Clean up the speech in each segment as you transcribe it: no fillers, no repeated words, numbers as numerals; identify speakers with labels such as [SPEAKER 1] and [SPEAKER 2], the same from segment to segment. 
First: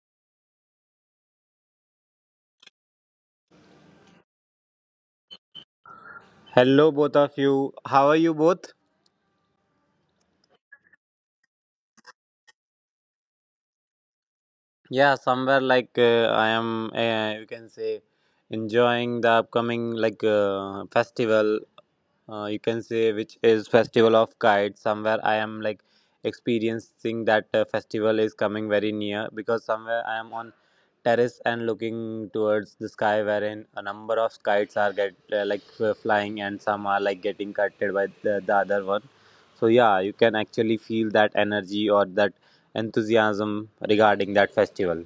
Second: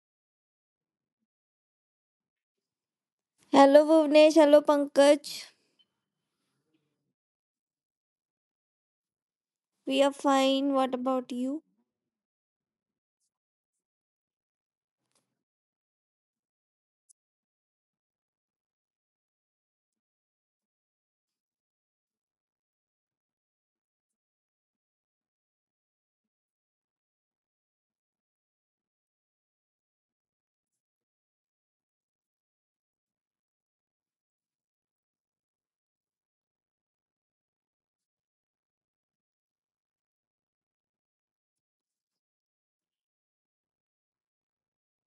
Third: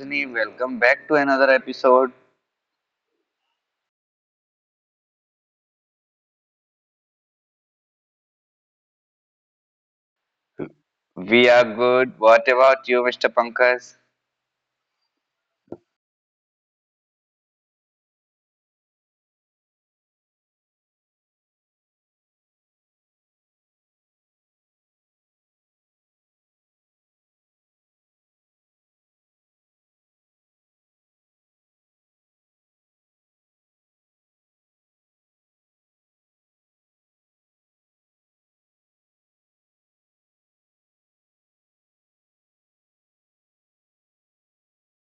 [SPEAKER 1] Rajni, welcome back to another episode.
[SPEAKER 2] Hello Bhuvnesh, hello Pankaj.
[SPEAKER 3] Hello, both of you. How are you both?
[SPEAKER 2] We are fine. What about
[SPEAKER 1] We
[SPEAKER 2] you?
[SPEAKER 1] are good. What about you, Mr. Pankaj?
[SPEAKER 3] Yeah, somewhere like I am, you can say, enjoying the upcoming like festival, you can say, which is festival of kites. Somewhere I am like experiencing that festival is coming very near, because somewhere I am on terrace and looking towards the sky, wherein a number of kites are get flying, and some are like getting cutted by the other one. So yeah, you can actually feel that energy or that enthusiasm regarding that festival.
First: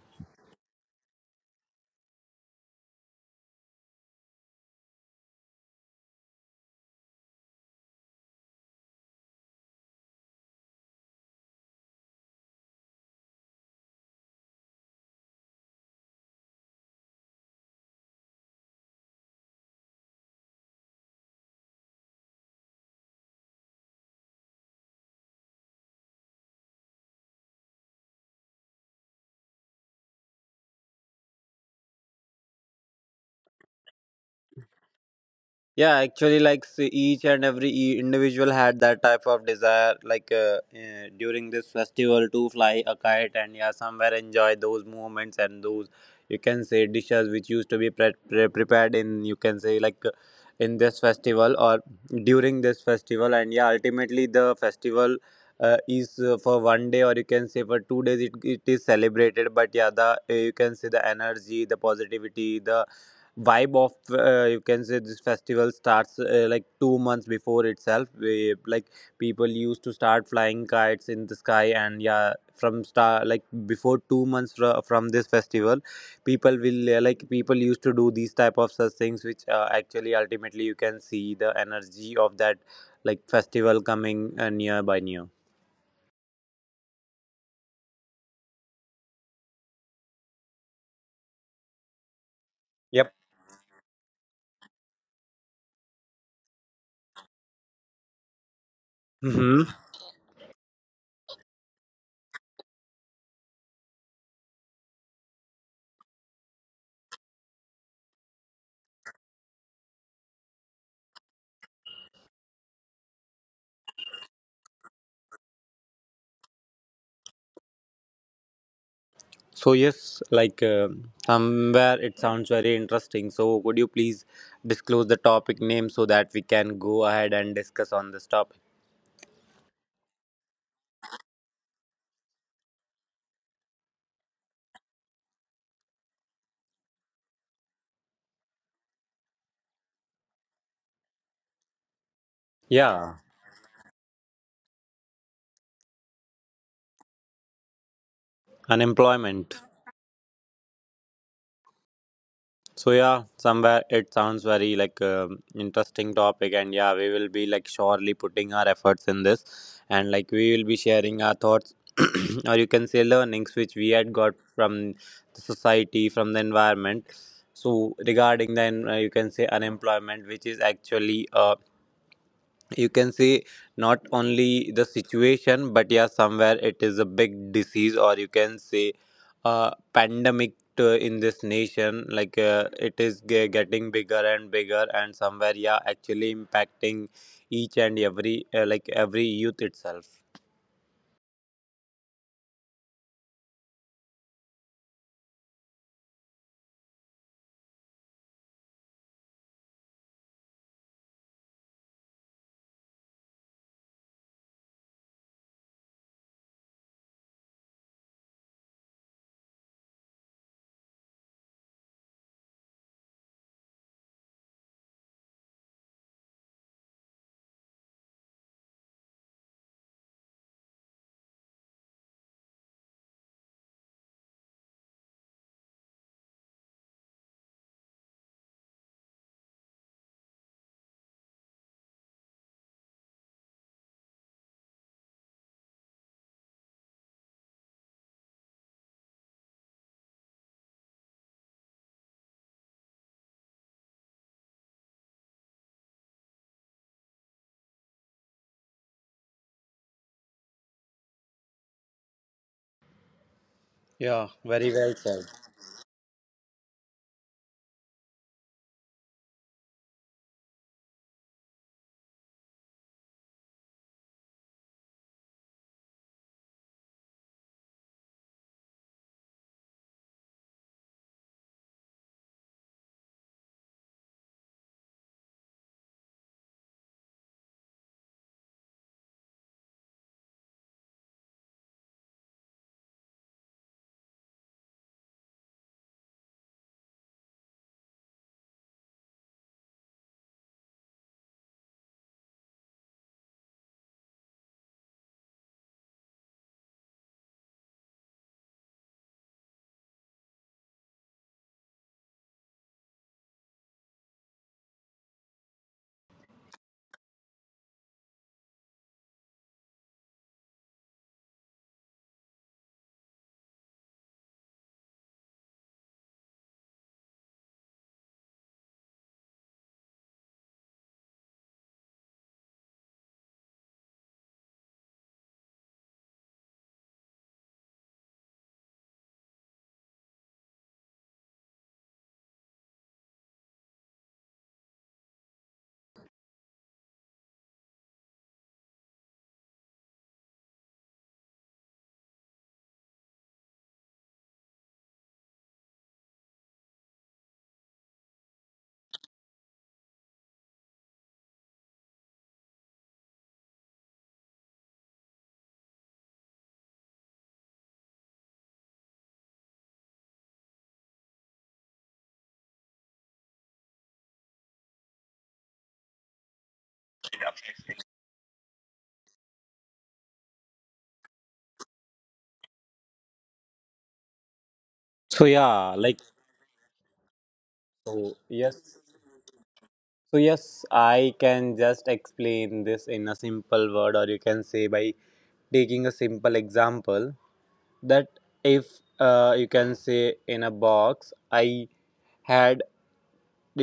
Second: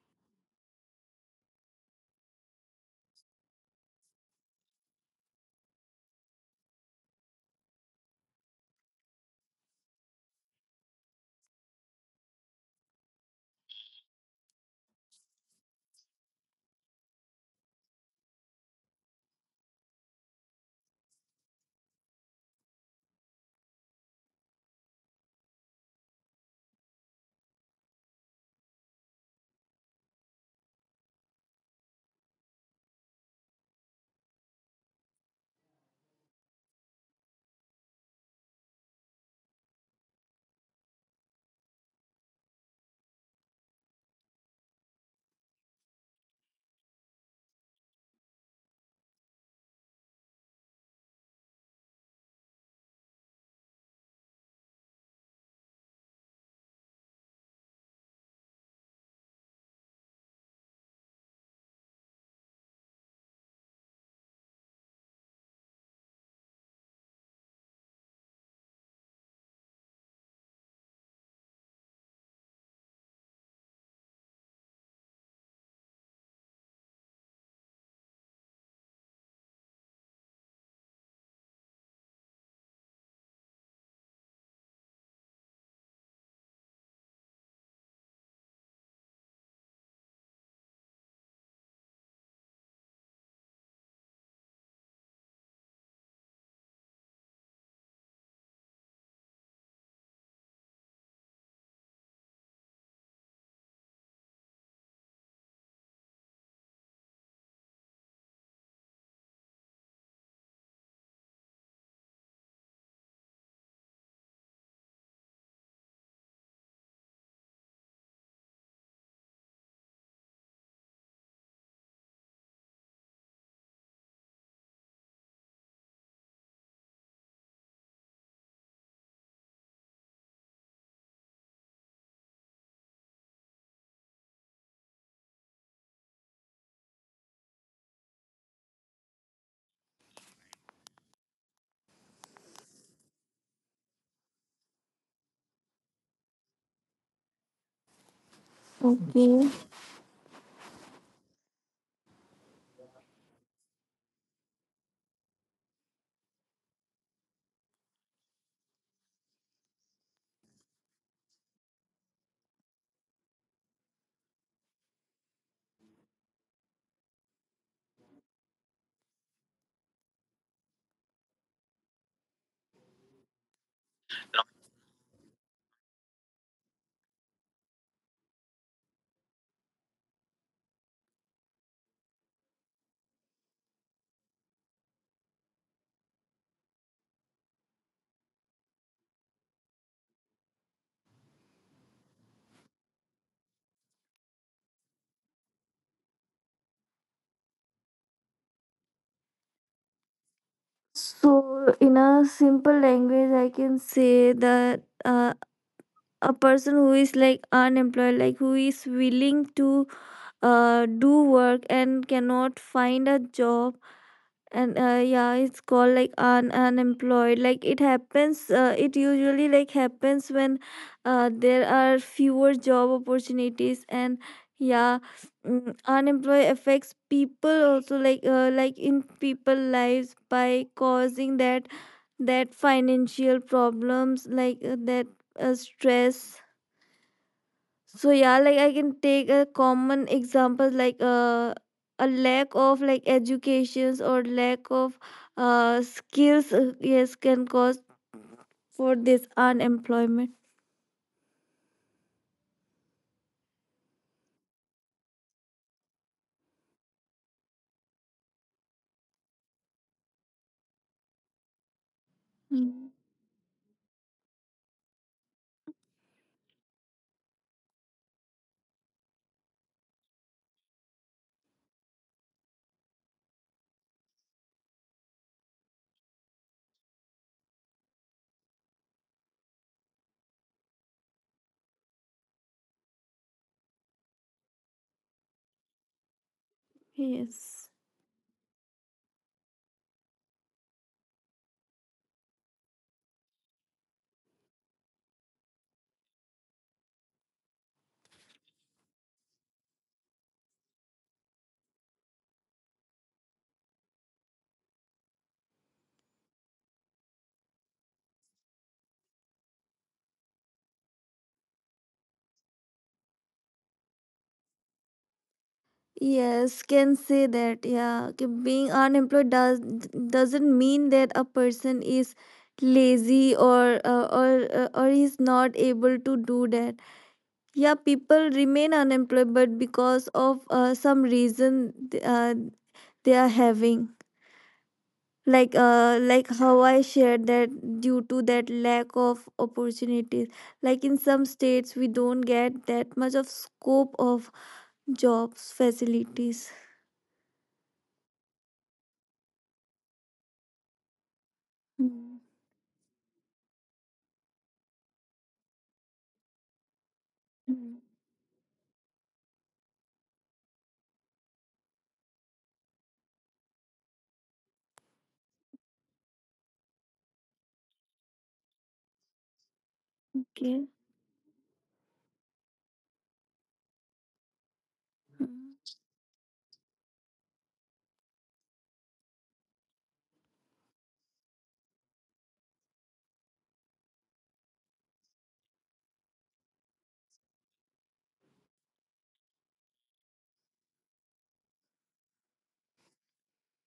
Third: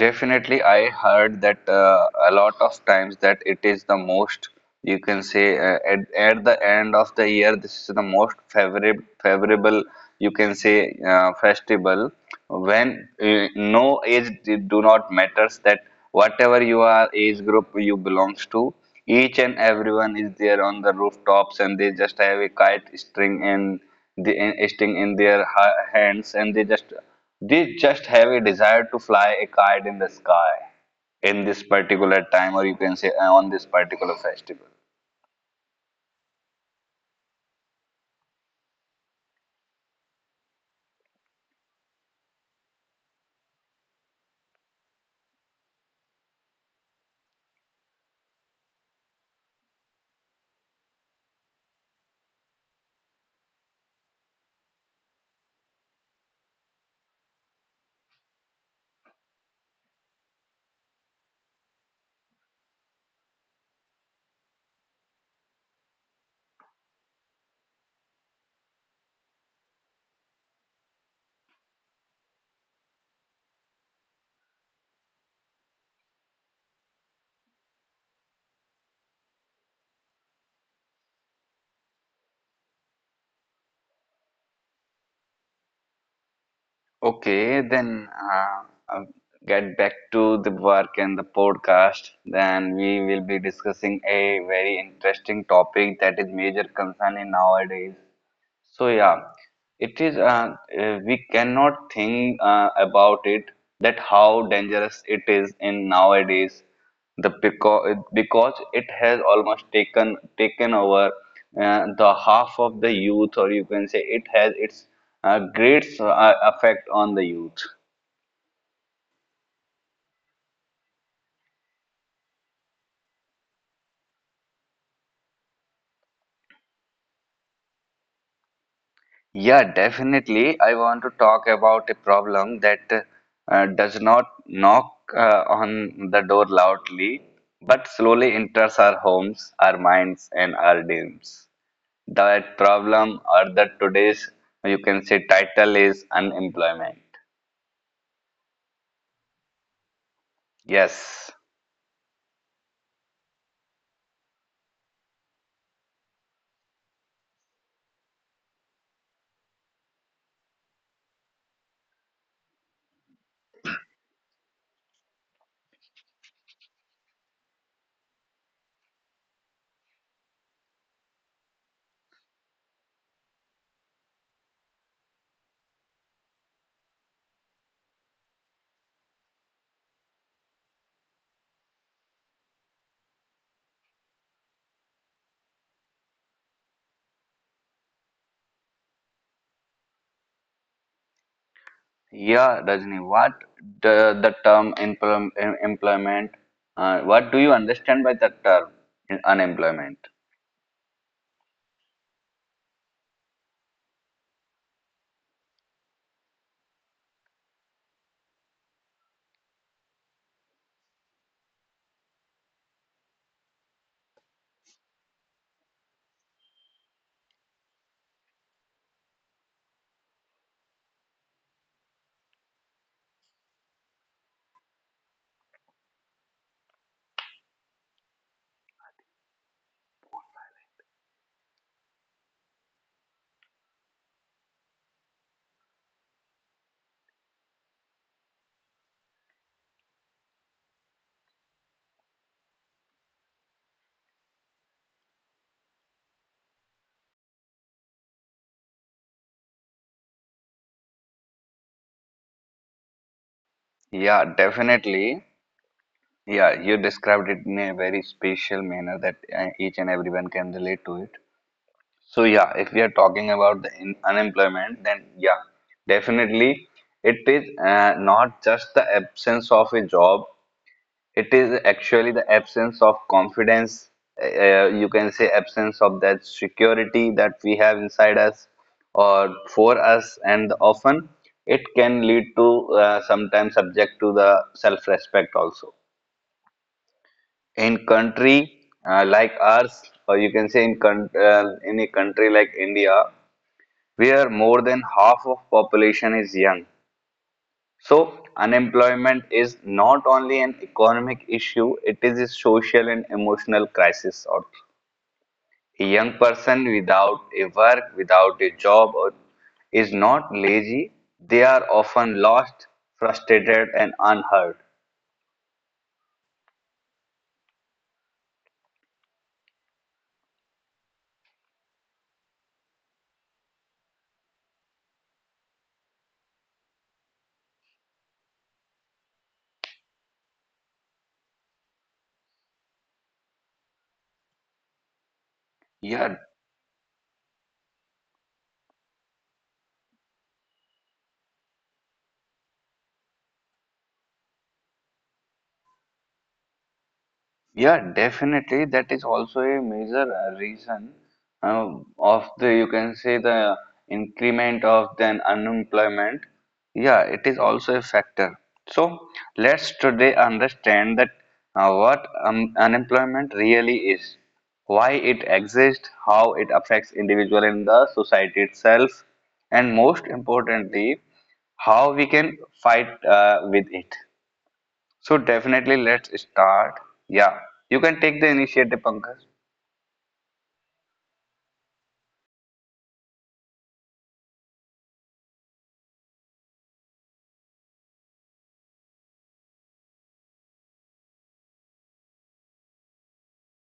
[SPEAKER 1] Definitely, I heard that a lot of times that it is the most you can say at the end of the year this is the most favorable you can say festival when no do not matters that whatever you are age group you belongs to, each and everyone is there on the rooftops and they just have a kite string in the string in their hands and they just have a desire to fly a kite in the sky in this particular time or you can say on this particular festival.
[SPEAKER 3] Yeah, actually, like see, each and every individual had that type of desire, like during this festival to fly a kite, and yeah, somewhere enjoy those moments and those, you can say, dishes which used to be prepared in, you can say, like in this festival or during this festival. And yeah, ultimately the festival is for 1 day, or you can say for 2 days, it is celebrated. But yeah, the you can say the energy, the positivity, the vibe of, you can say, this festival starts like 2 months before itself. We, like, people used to start flying kites in the sky, and yeah, from star, like, before 2 months from this festival, people will like people used to do these type of such things, which actually ultimately you can see the energy of that like festival coming near by near.
[SPEAKER 1] Okay, then I get back to the work and the podcast. Then we
[SPEAKER 3] Yep.
[SPEAKER 1] will be discussing a very interesting topic that is major concern in nowadays. So yeah,
[SPEAKER 3] Hmm.
[SPEAKER 1] it is. We cannot think about it that how dangerous it is in nowadays. The because it has almost taken over the half of the youth, or you can say it has its great effect on the youth.
[SPEAKER 3] So yes, like somewhere it sounds very interesting. So would you please disclose the topic name so that we can go ahead and discuss on this topic?
[SPEAKER 1] Yeah, definitely. I want to talk about a problem that does not knock on the door loudly, but slowly enters our homes, our minds, and our dreams. That
[SPEAKER 3] Yeah,
[SPEAKER 1] problem, or that today's, you can say, title is unemployment.
[SPEAKER 2] Okay.
[SPEAKER 3] unemployment.
[SPEAKER 1] Yes.
[SPEAKER 3] So yeah, somewhere it sounds very like interesting topic, and yeah, we will be like surely putting our efforts in this, and like we will be sharing our thoughts, or you can say learnings which we had got from the society, from the environment. So regarding then you can say unemployment, which is actually you can see, not only the situation, but yeah, somewhere it is a big disease, or you can say a pandemic to, in this nation. Like it is getting bigger and bigger, and somewhere yeah, actually impacting each and every like every youth itself.
[SPEAKER 1] Yeah, Rajni, what the term employment, what do you understand by the term unemployment?
[SPEAKER 2] So, in a simple language, I can say that a person who is like unemployed, like who is willing to do work and cannot find a job, and yeah it's called like unemployed. Like it happens it usually like happens when there are fewer job opportunities and yeah, unemployed affects people also like in people lives by causing that financial problems like that stress. So yeah, like I can take a common example like a lack of like educations or lack of skills yes can cause for this unemployment.
[SPEAKER 1] Yeah,
[SPEAKER 3] Yeah, very well
[SPEAKER 1] definitely.
[SPEAKER 3] said.
[SPEAKER 1] Yeah, you described it in a very special manner that each and everyone can relate to it. So yeah, if we are
[SPEAKER 2] Mm.
[SPEAKER 1] talking about the in unemployment, then yeah, definitely it is not just the absence of a job. It is actually the absence of confidence. You can say absence of that security that we have inside us or for us, and often it can lead to sometimes subject to the self-respect also
[SPEAKER 2] Yes.
[SPEAKER 1] in country like ours, or you can say in in a country like India, where more than half of population is young. So unemployment is not only an economic issue; it is a social and emotional crisis. Or a young person without a work, without a job, or is not lazy. They are often lost, frustrated, and unheard.
[SPEAKER 2] Yes, can say that. Yeah, कि being unemployed doesn't mean that a person is lazy or or is not able to do that. Yeah, people remain unemployed, but because of some reason, they are having like uh,
[SPEAKER 1] Yeah,
[SPEAKER 2] like how I shared that, due to that lack of opportunities, like in some states we don't get that much of scope of jobs facilities.
[SPEAKER 1] yeah, definitely. That is also a major reason uh,
[SPEAKER 2] Mm,
[SPEAKER 1] of the, you can say, the increment of the unemployment. Yeah, it is also
[SPEAKER 2] mm,
[SPEAKER 1] a factor. So let's today understand that what unemployment really is, why it exists, how it affects individual in the society itself, and most
[SPEAKER 2] okay.
[SPEAKER 1] importantly, how we can fight with it. So
[SPEAKER 3] So
[SPEAKER 2] Mm,
[SPEAKER 1] definitely
[SPEAKER 3] yeah, like,
[SPEAKER 1] let's start. Yeah, you can take
[SPEAKER 3] so
[SPEAKER 1] the initiative,
[SPEAKER 3] yes,
[SPEAKER 1] Pankaj.
[SPEAKER 3] I can just explain this in a simple word, or you can say by taking a simple example, that if you can say in a box I had,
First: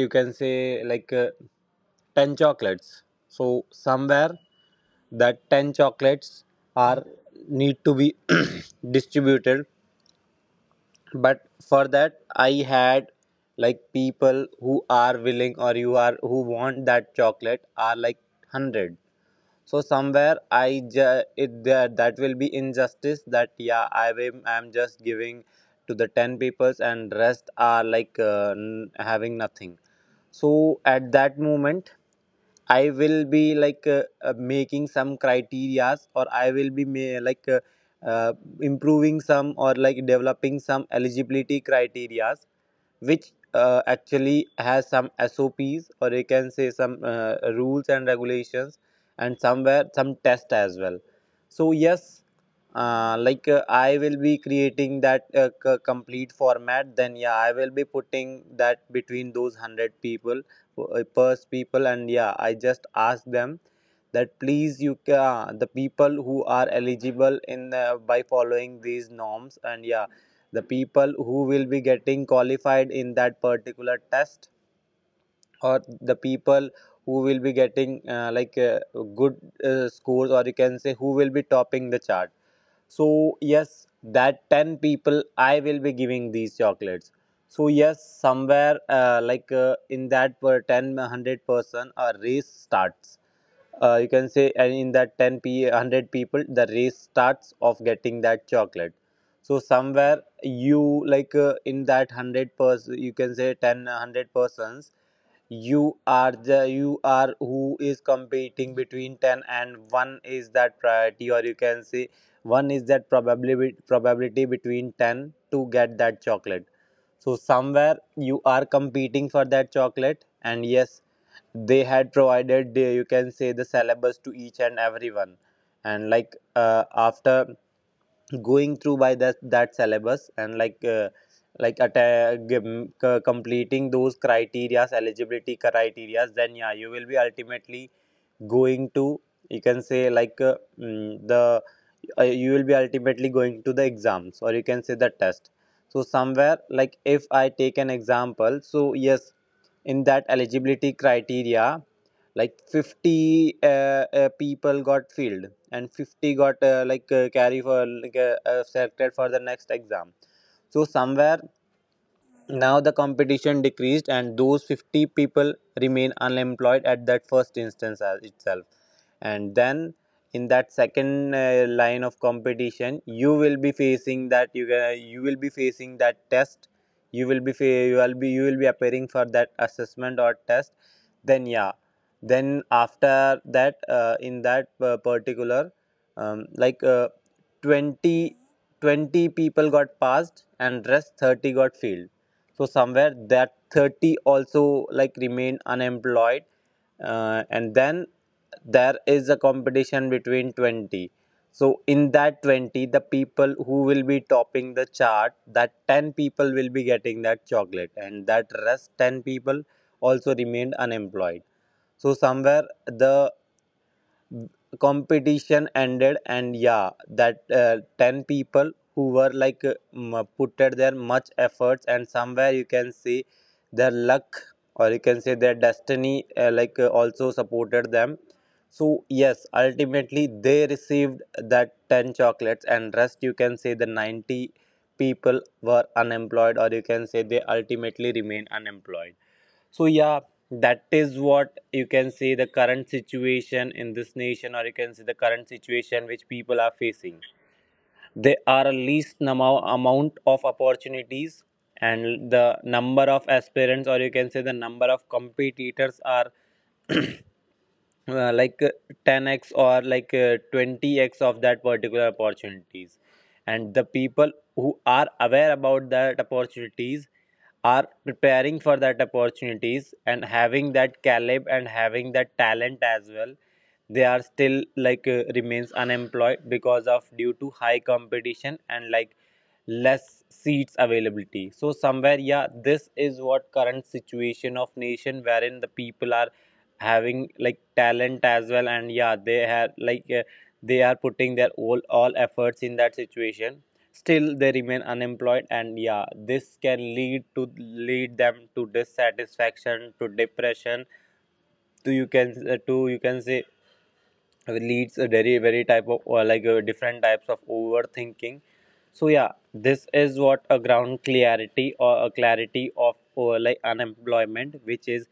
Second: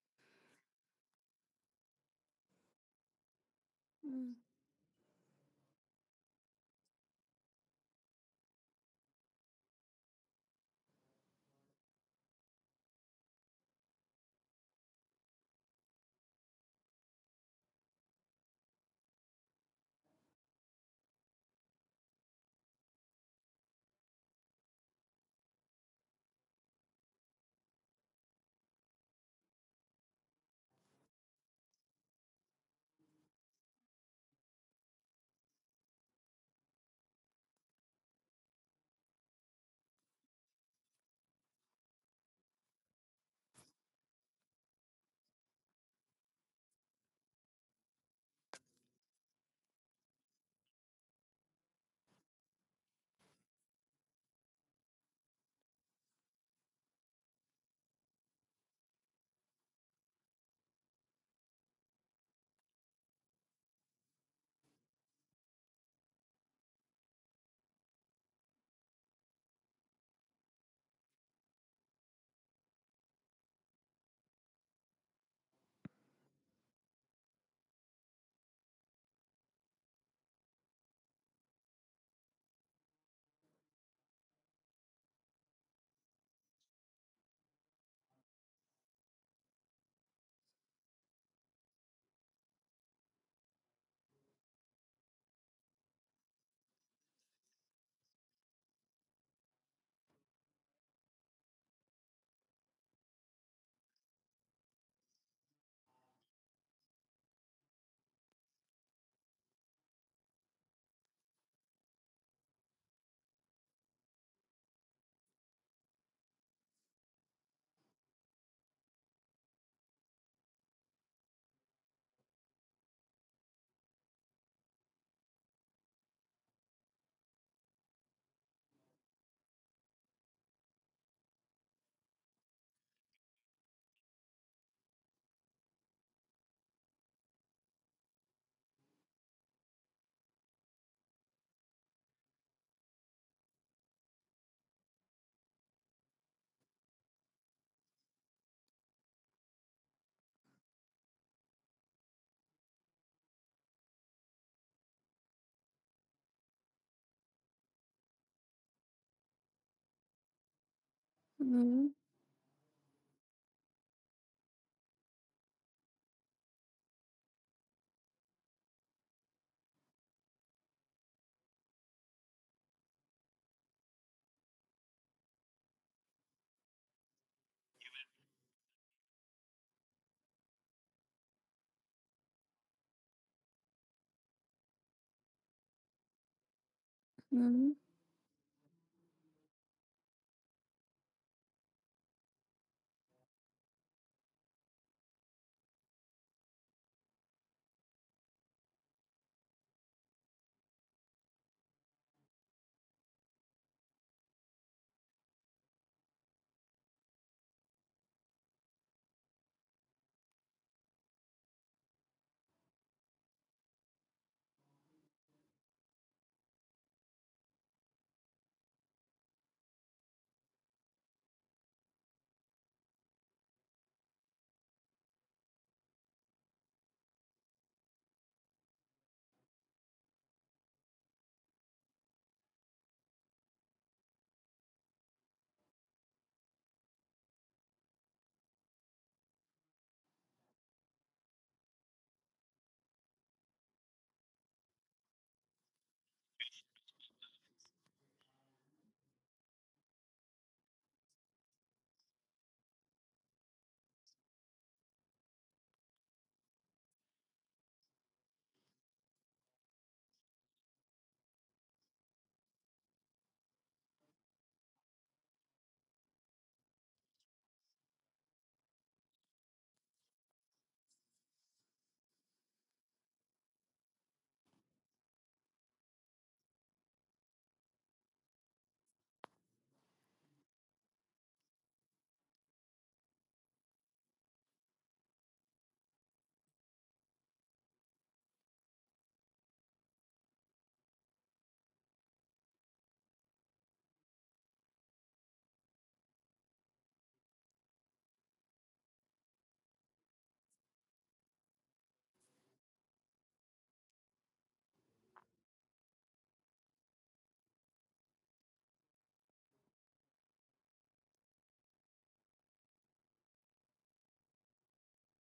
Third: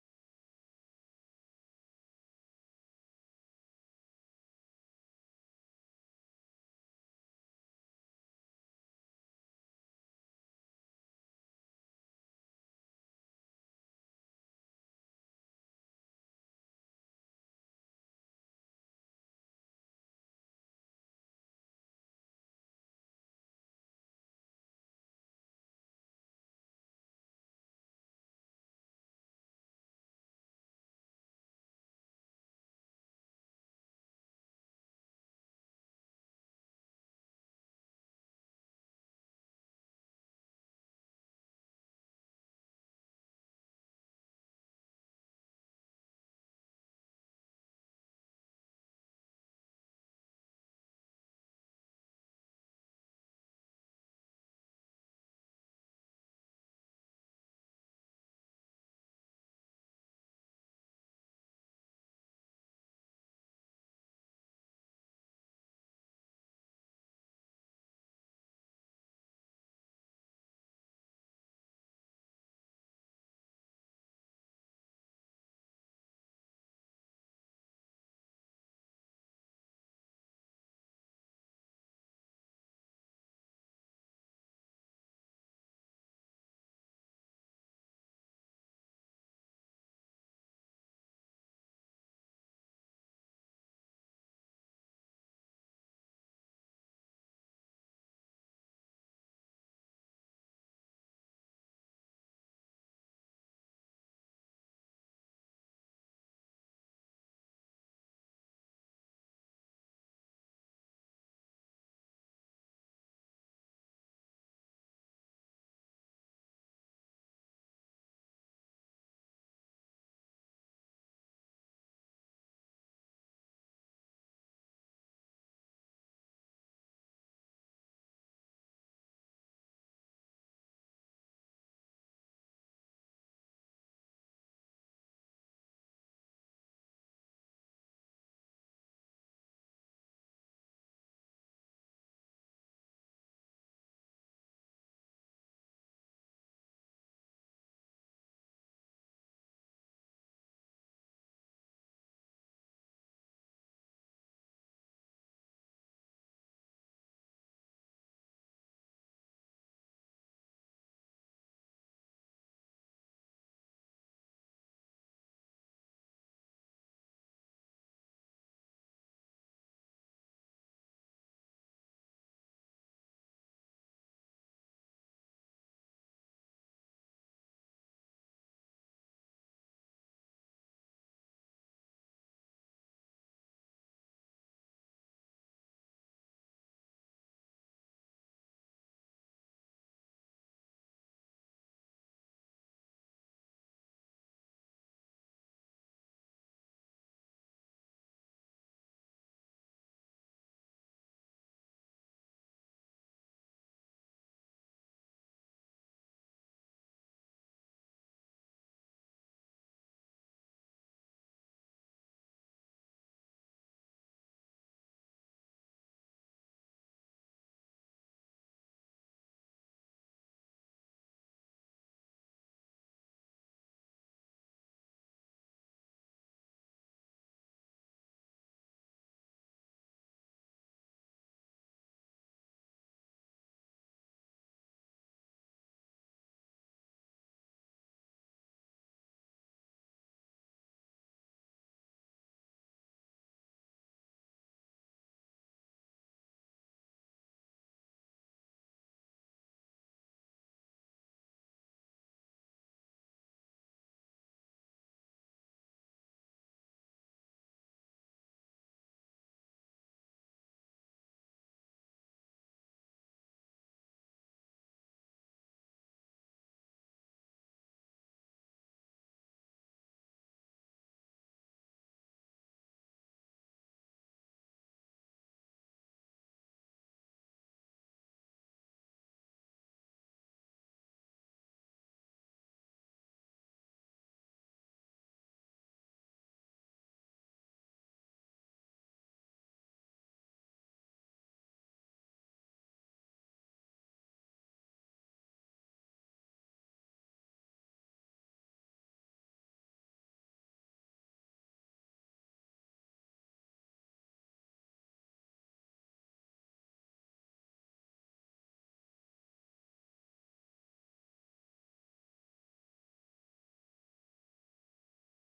[SPEAKER 3] you can say, like 10 chocolates. So somewhere that 10 chocolates are need to be distributed, but for that I had like people who are willing, or you are who want that chocolate, are like 100. So somewhere I ju- it that that will be injustice. That yeah, I'm just giving to the ten peoples, and rest are like having nothing. So at that moment, I will be like making some criterias, or I will be uh, improving some, or like developing some eligibility criterias which actually has some SOPs, or you can say some rules and regulations, and somewhere some test as well. So yes, like I will be creating that complete format. Then yeah, I will be putting that between those hundred people, pers people, and yeah, i just ask them that please the people who are eligible in, by following these norms, and yeah, the people who will be getting qualified in that particular test, or the people who will be getting good scores, or you can say who will be topping the chart, so yes that 10 people I will be giving these chocolates. So yes, somewhere in that per 10 hundred person a race starts, you can say. And in that 10 p 100 people, the race starts of getting that chocolate. So somewhere, you like in that 100 person, you can say, 10 100 persons, you are the you are who is competing between 10, and one is that priority, or you can say one is that probability between 10 to get that chocolate. So somewhere you are competing for that chocolate, and yes, they had provided the, you can say, the syllabus to each and everyone. And like after going through by that syllabus, and like completing those criterias eligibility criterias, then yeah, you will be ultimately going to, you can say, like mm, the you will be ultimately going to the exams, or you can say the test. So somewhere, like if I take an example, so yes, in that eligibility criteria, like 50 people got filled, and 50 got like carry for like selected for the next exam. So somewhere
[SPEAKER 2] mm, mm,
[SPEAKER 3] now the competition decreased, and those 50 people remain unemployed at that first instance as itself. And then in that second line of competition, you will be facing you will be facing that test. You will be fa- you will be You will be appearing for that assessment or test. Then yeah, then after that, in that particular, um, like uh,
[SPEAKER 2] mm.
[SPEAKER 3] 20, twenty people got passed, and rest 30 got failed. So somewhere that 30 also like remain unemployed. And then there is a competition between 20. So in that 20, the people who will be topping the chart, that 10 people will be getting that chocolate, and that rest 10 people also remained unemployed. So somewhere the competition ended, and yeah, that 10 people, who were like put at their much efforts, and somewhere you can see their luck, or you can say their destiny also supported them. So yes, ultimately they received that 10 chocolates, and rest, you can say, the 90 people were unemployed, or you can say they ultimately remain unemployed. So yeah, that is what, you can say, the current situation in this nation, or you can say the current situation which people are facing. There are a least amount of opportunities, and the number of aspirants, or you can say the number of competitors, are uh, like uh, 10x, or like 20x of that particular opportunities. And the people who are aware about that opportunities are preparing for that opportunities, and having that caliber and having that talent as well, they are still like remains unemployed, because of due to high competition and like less seats availability. So somewhere yeah, this is what current situation of nation, wherein the people are having like talent as well, and yeah, they have like they are putting their all efforts in that situation, still they remain unemployed. And yeah, this can lead them to dissatisfaction, to depression, to you can say leads a very type of, or like different types of overthinking. So yeah, this is what a ground clarity, or a clarity of, or like, unemployment, which is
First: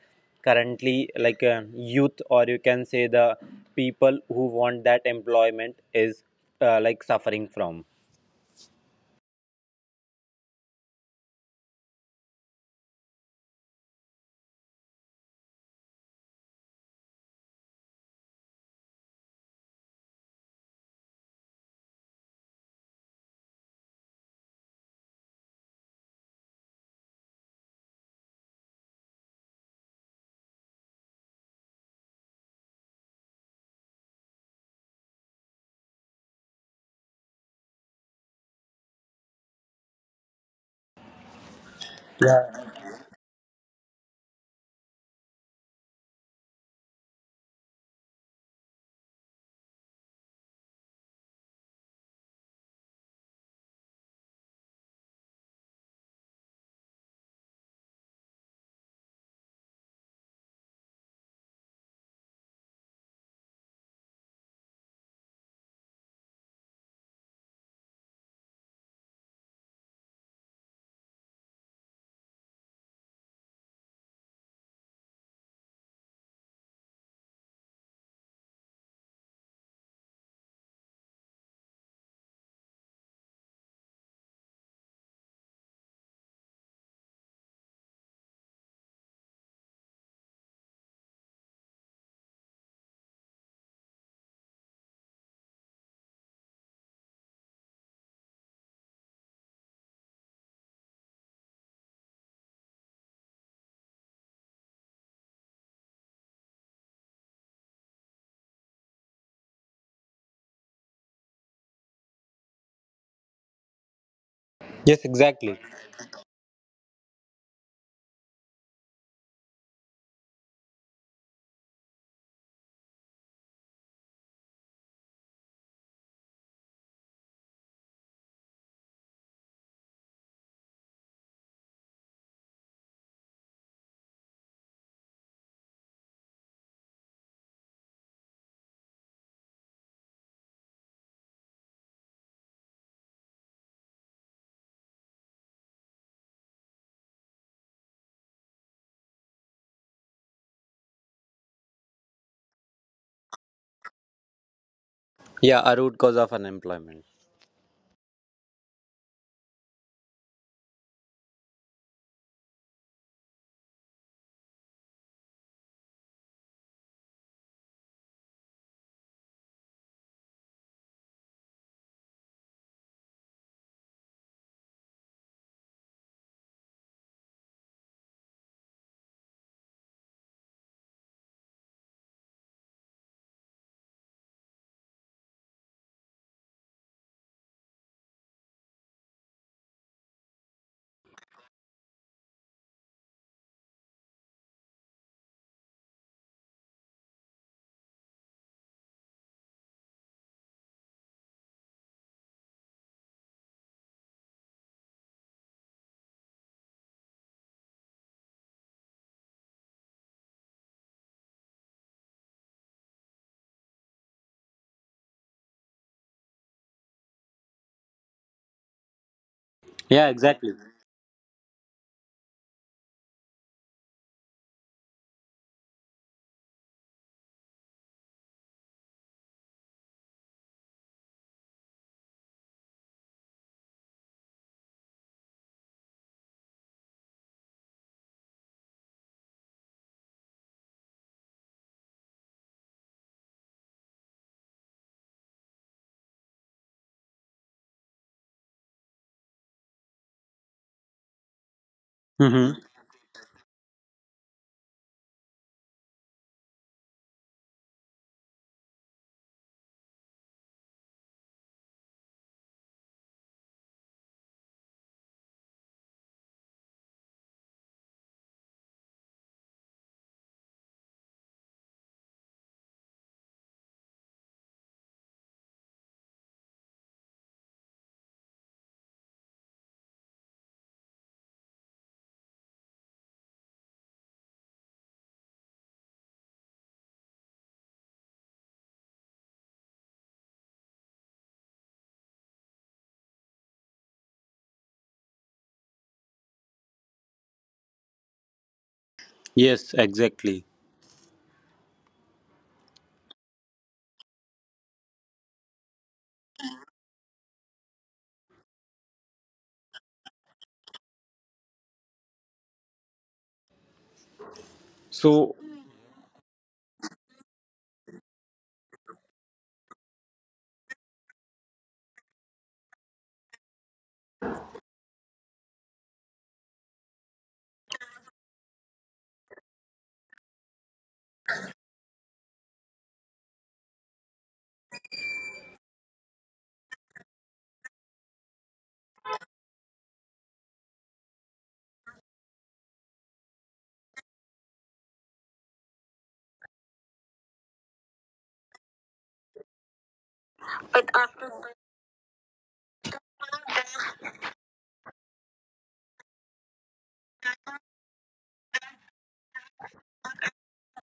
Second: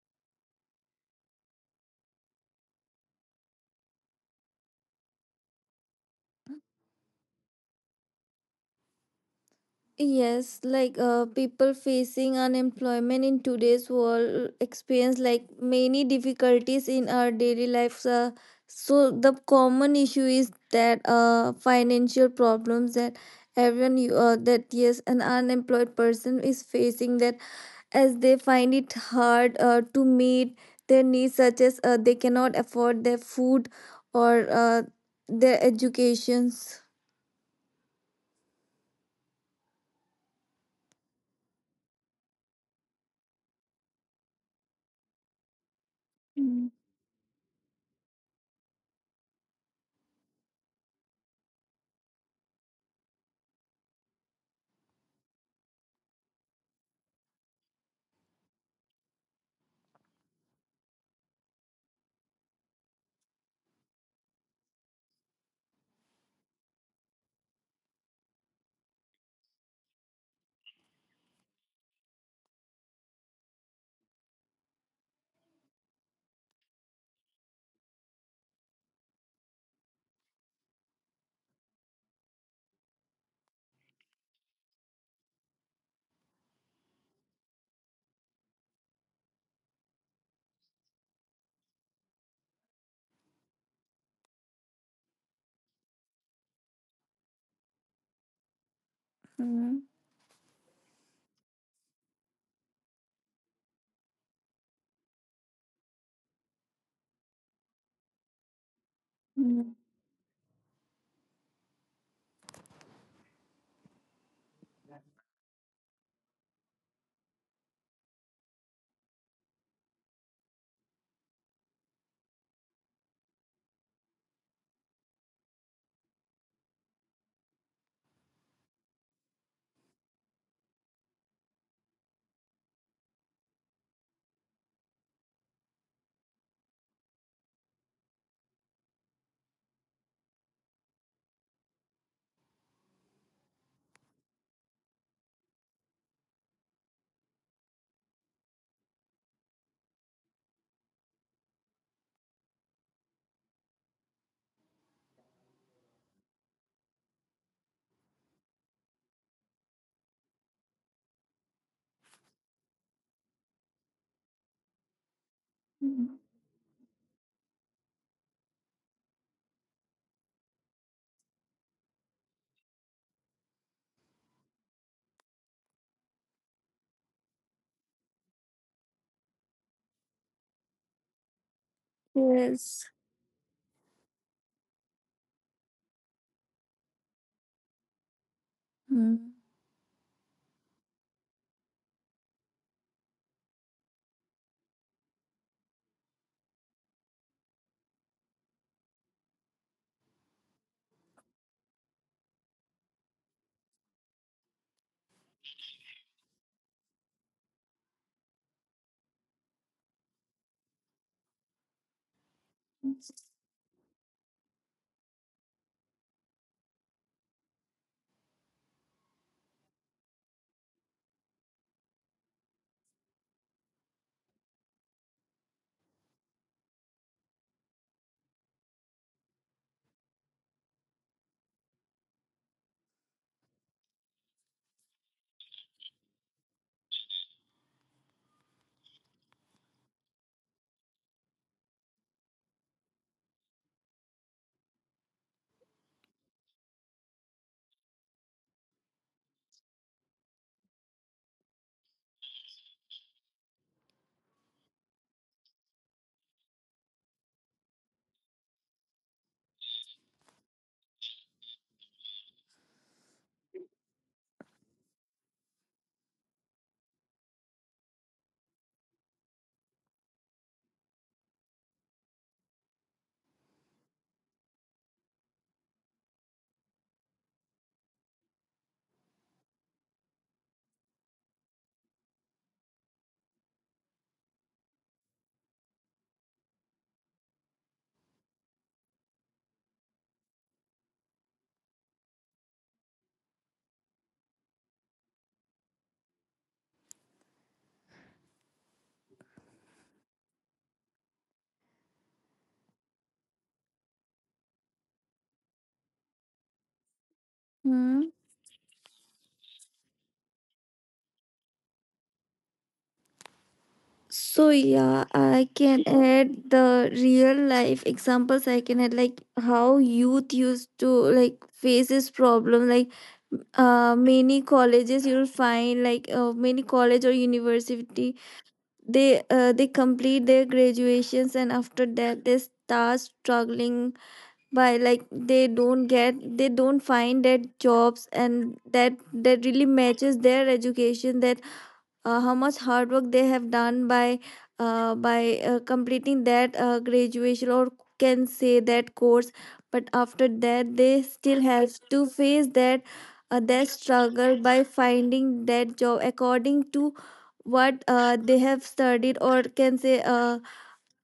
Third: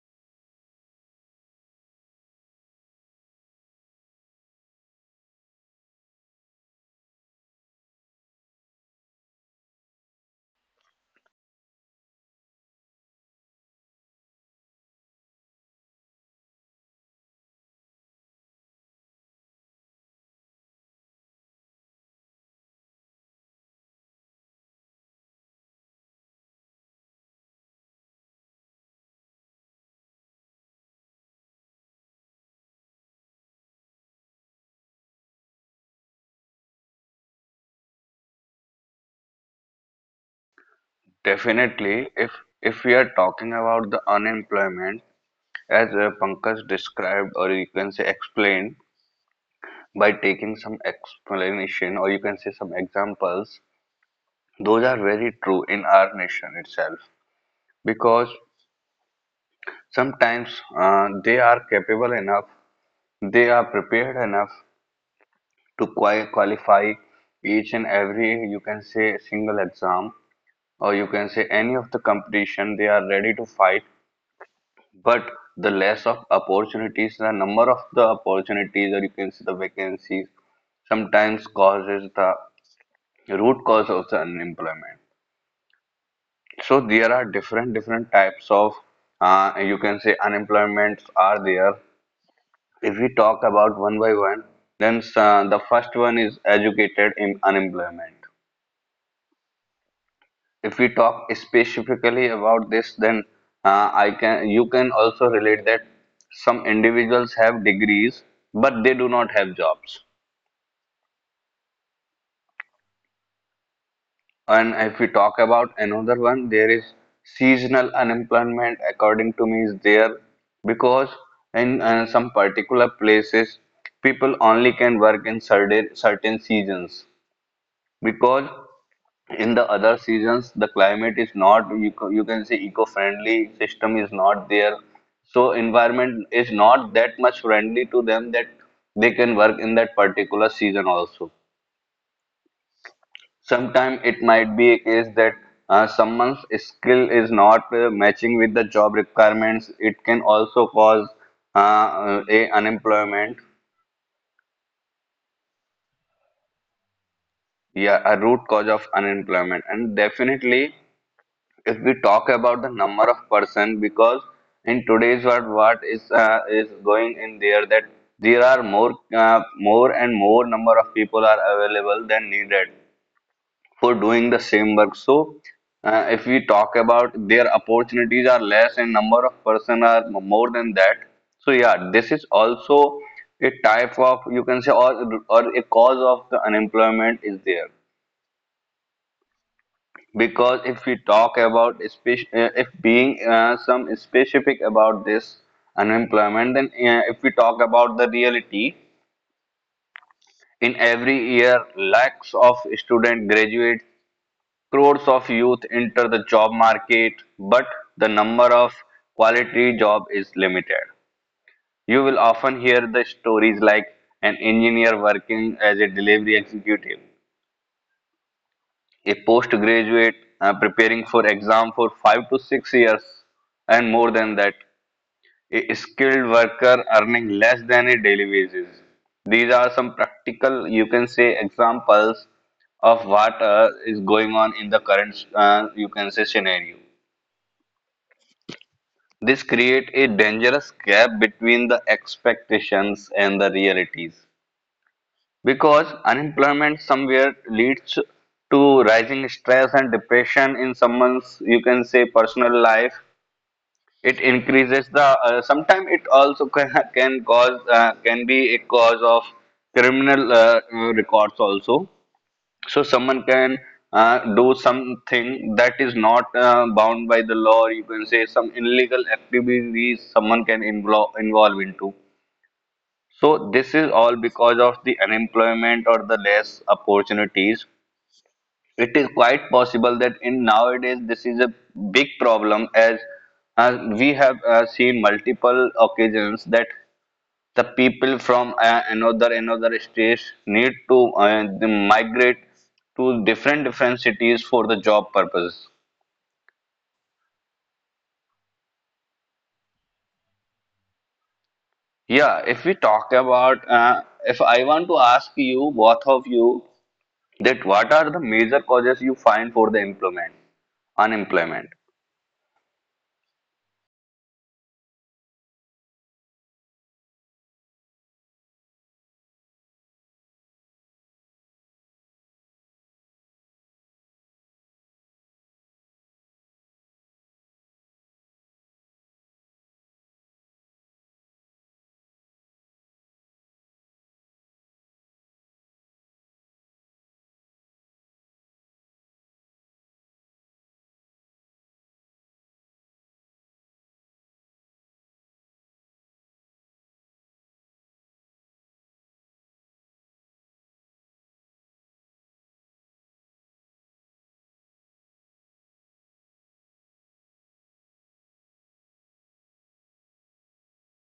[SPEAKER 3] currently like a youth, or you can say the people who want that employment is like suffering from.
[SPEAKER 2] Yes, like people facing unemployment in today's world experience like many difficulties in our daily lives. So the common issue is that financial problems that that yes, an unemployed person is facing that, as they find it hard to meet their needs, such as they cannot afford their food or their educations.
[SPEAKER 1] Definitely, if
[SPEAKER 3] Yeah.
[SPEAKER 1] if we are talking about the unemployment, as Pankaj described, or you can say explained, by taking some explanation or you can say some examples, those are very true in our nation itself. Because sometimes they are capable enough, they are prepared enough to qualify each and every, you can say, single exam or you can say any of the competition they are ready to fight, but the less of opportunities, the number of the opportunities or you can see the vacancies sometimes causes the root cause of the unemployment. So there are different different types of you can say unemployments are there. If we talk about one by one, then the first one is educated in unemployment.
[SPEAKER 2] Mhm.
[SPEAKER 1] If we talk specifically about this, then I can you can also relate that some individuals have degrees, but they do not have jobs. And if we
[SPEAKER 3] Yes,
[SPEAKER 1] talk
[SPEAKER 3] exactly.
[SPEAKER 1] about another one, there is seasonal unemployment, according to me, is there because in some particular places people only can work in certain certain seasons, because in the other seasons the climate is not you, you can say eco-friendly system is not there, so environment is not that much friendly to them that they can work in that particular season also. Sometimes it might be a case that someone's skill is not matching with the job requirements. It can also cause a unemployment,
[SPEAKER 3] Yeah, a root cause of unemployment.
[SPEAKER 1] yeah, a root cause of unemployment. And definitely if we talk about the number of person, because in today's world what
[SPEAKER 2] Mhm.
[SPEAKER 1] is going in there that there are more and more number of people are available than needed for doing the same work. So if we talk about, their opportunities are less and number of person are more than that. So yeah, this is
[SPEAKER 2] Yes.
[SPEAKER 1] also a type of you can say, or a cause of the unemployment is there. Because if we talk about if being some specific about this unemployment, then if we talk about the reality, in every year lakhs of student graduate, crores of youth enter the job market, but the number of quality job is limited. You will often hear the stories like an engineer working as a delivery executive, a
[SPEAKER 3] Yeah,
[SPEAKER 1] postgraduate
[SPEAKER 3] exactly.
[SPEAKER 1] preparing for exam for 5 to 6 years and more than that, a skilled worker earning less than a daily wages. These are some practical you can say examples of what is going on in the current you can say scenario. This create a dangerous gap between the expectations and the realities. Because unemployment somewhere leads to rising stress and depression in someone's, you can say, personal
[SPEAKER 3] Mm-hmm.
[SPEAKER 1] life. It increases the. Sometimes it also can cause can be a cause of criminal records also. So someone can do something that is not bound by the law, or you can say some illegal activities someone can involve into. So this is all because of the unemployment or the less opportunities. It is quite possible that in nowadays this is a big problem, as we have seen multiple occasions that the people from another another state need to they migrate to different different cities for the job purpose.
[SPEAKER 3] Yes, exactly.
[SPEAKER 1] Yeah, if we talk about, if I want to ask you, both of you, that what
[SPEAKER 2] Mhm.
[SPEAKER 1] are the major causes you find for the employment? Unemployment.
[SPEAKER 2] So yeah,
[SPEAKER 3] So,
[SPEAKER 2] I can add the real life examples. I can add like how youth used to like face this problem. Like many colleges you'll find like many college or university, they complete their graduations, and after that they start struggling by like they don't find that jobs and that that really matches their education, that how much hard work they have done by completing that graduation or can say that course. But after that, they still have to face that that struggle by finding that job according to what they have studied, or can say uh,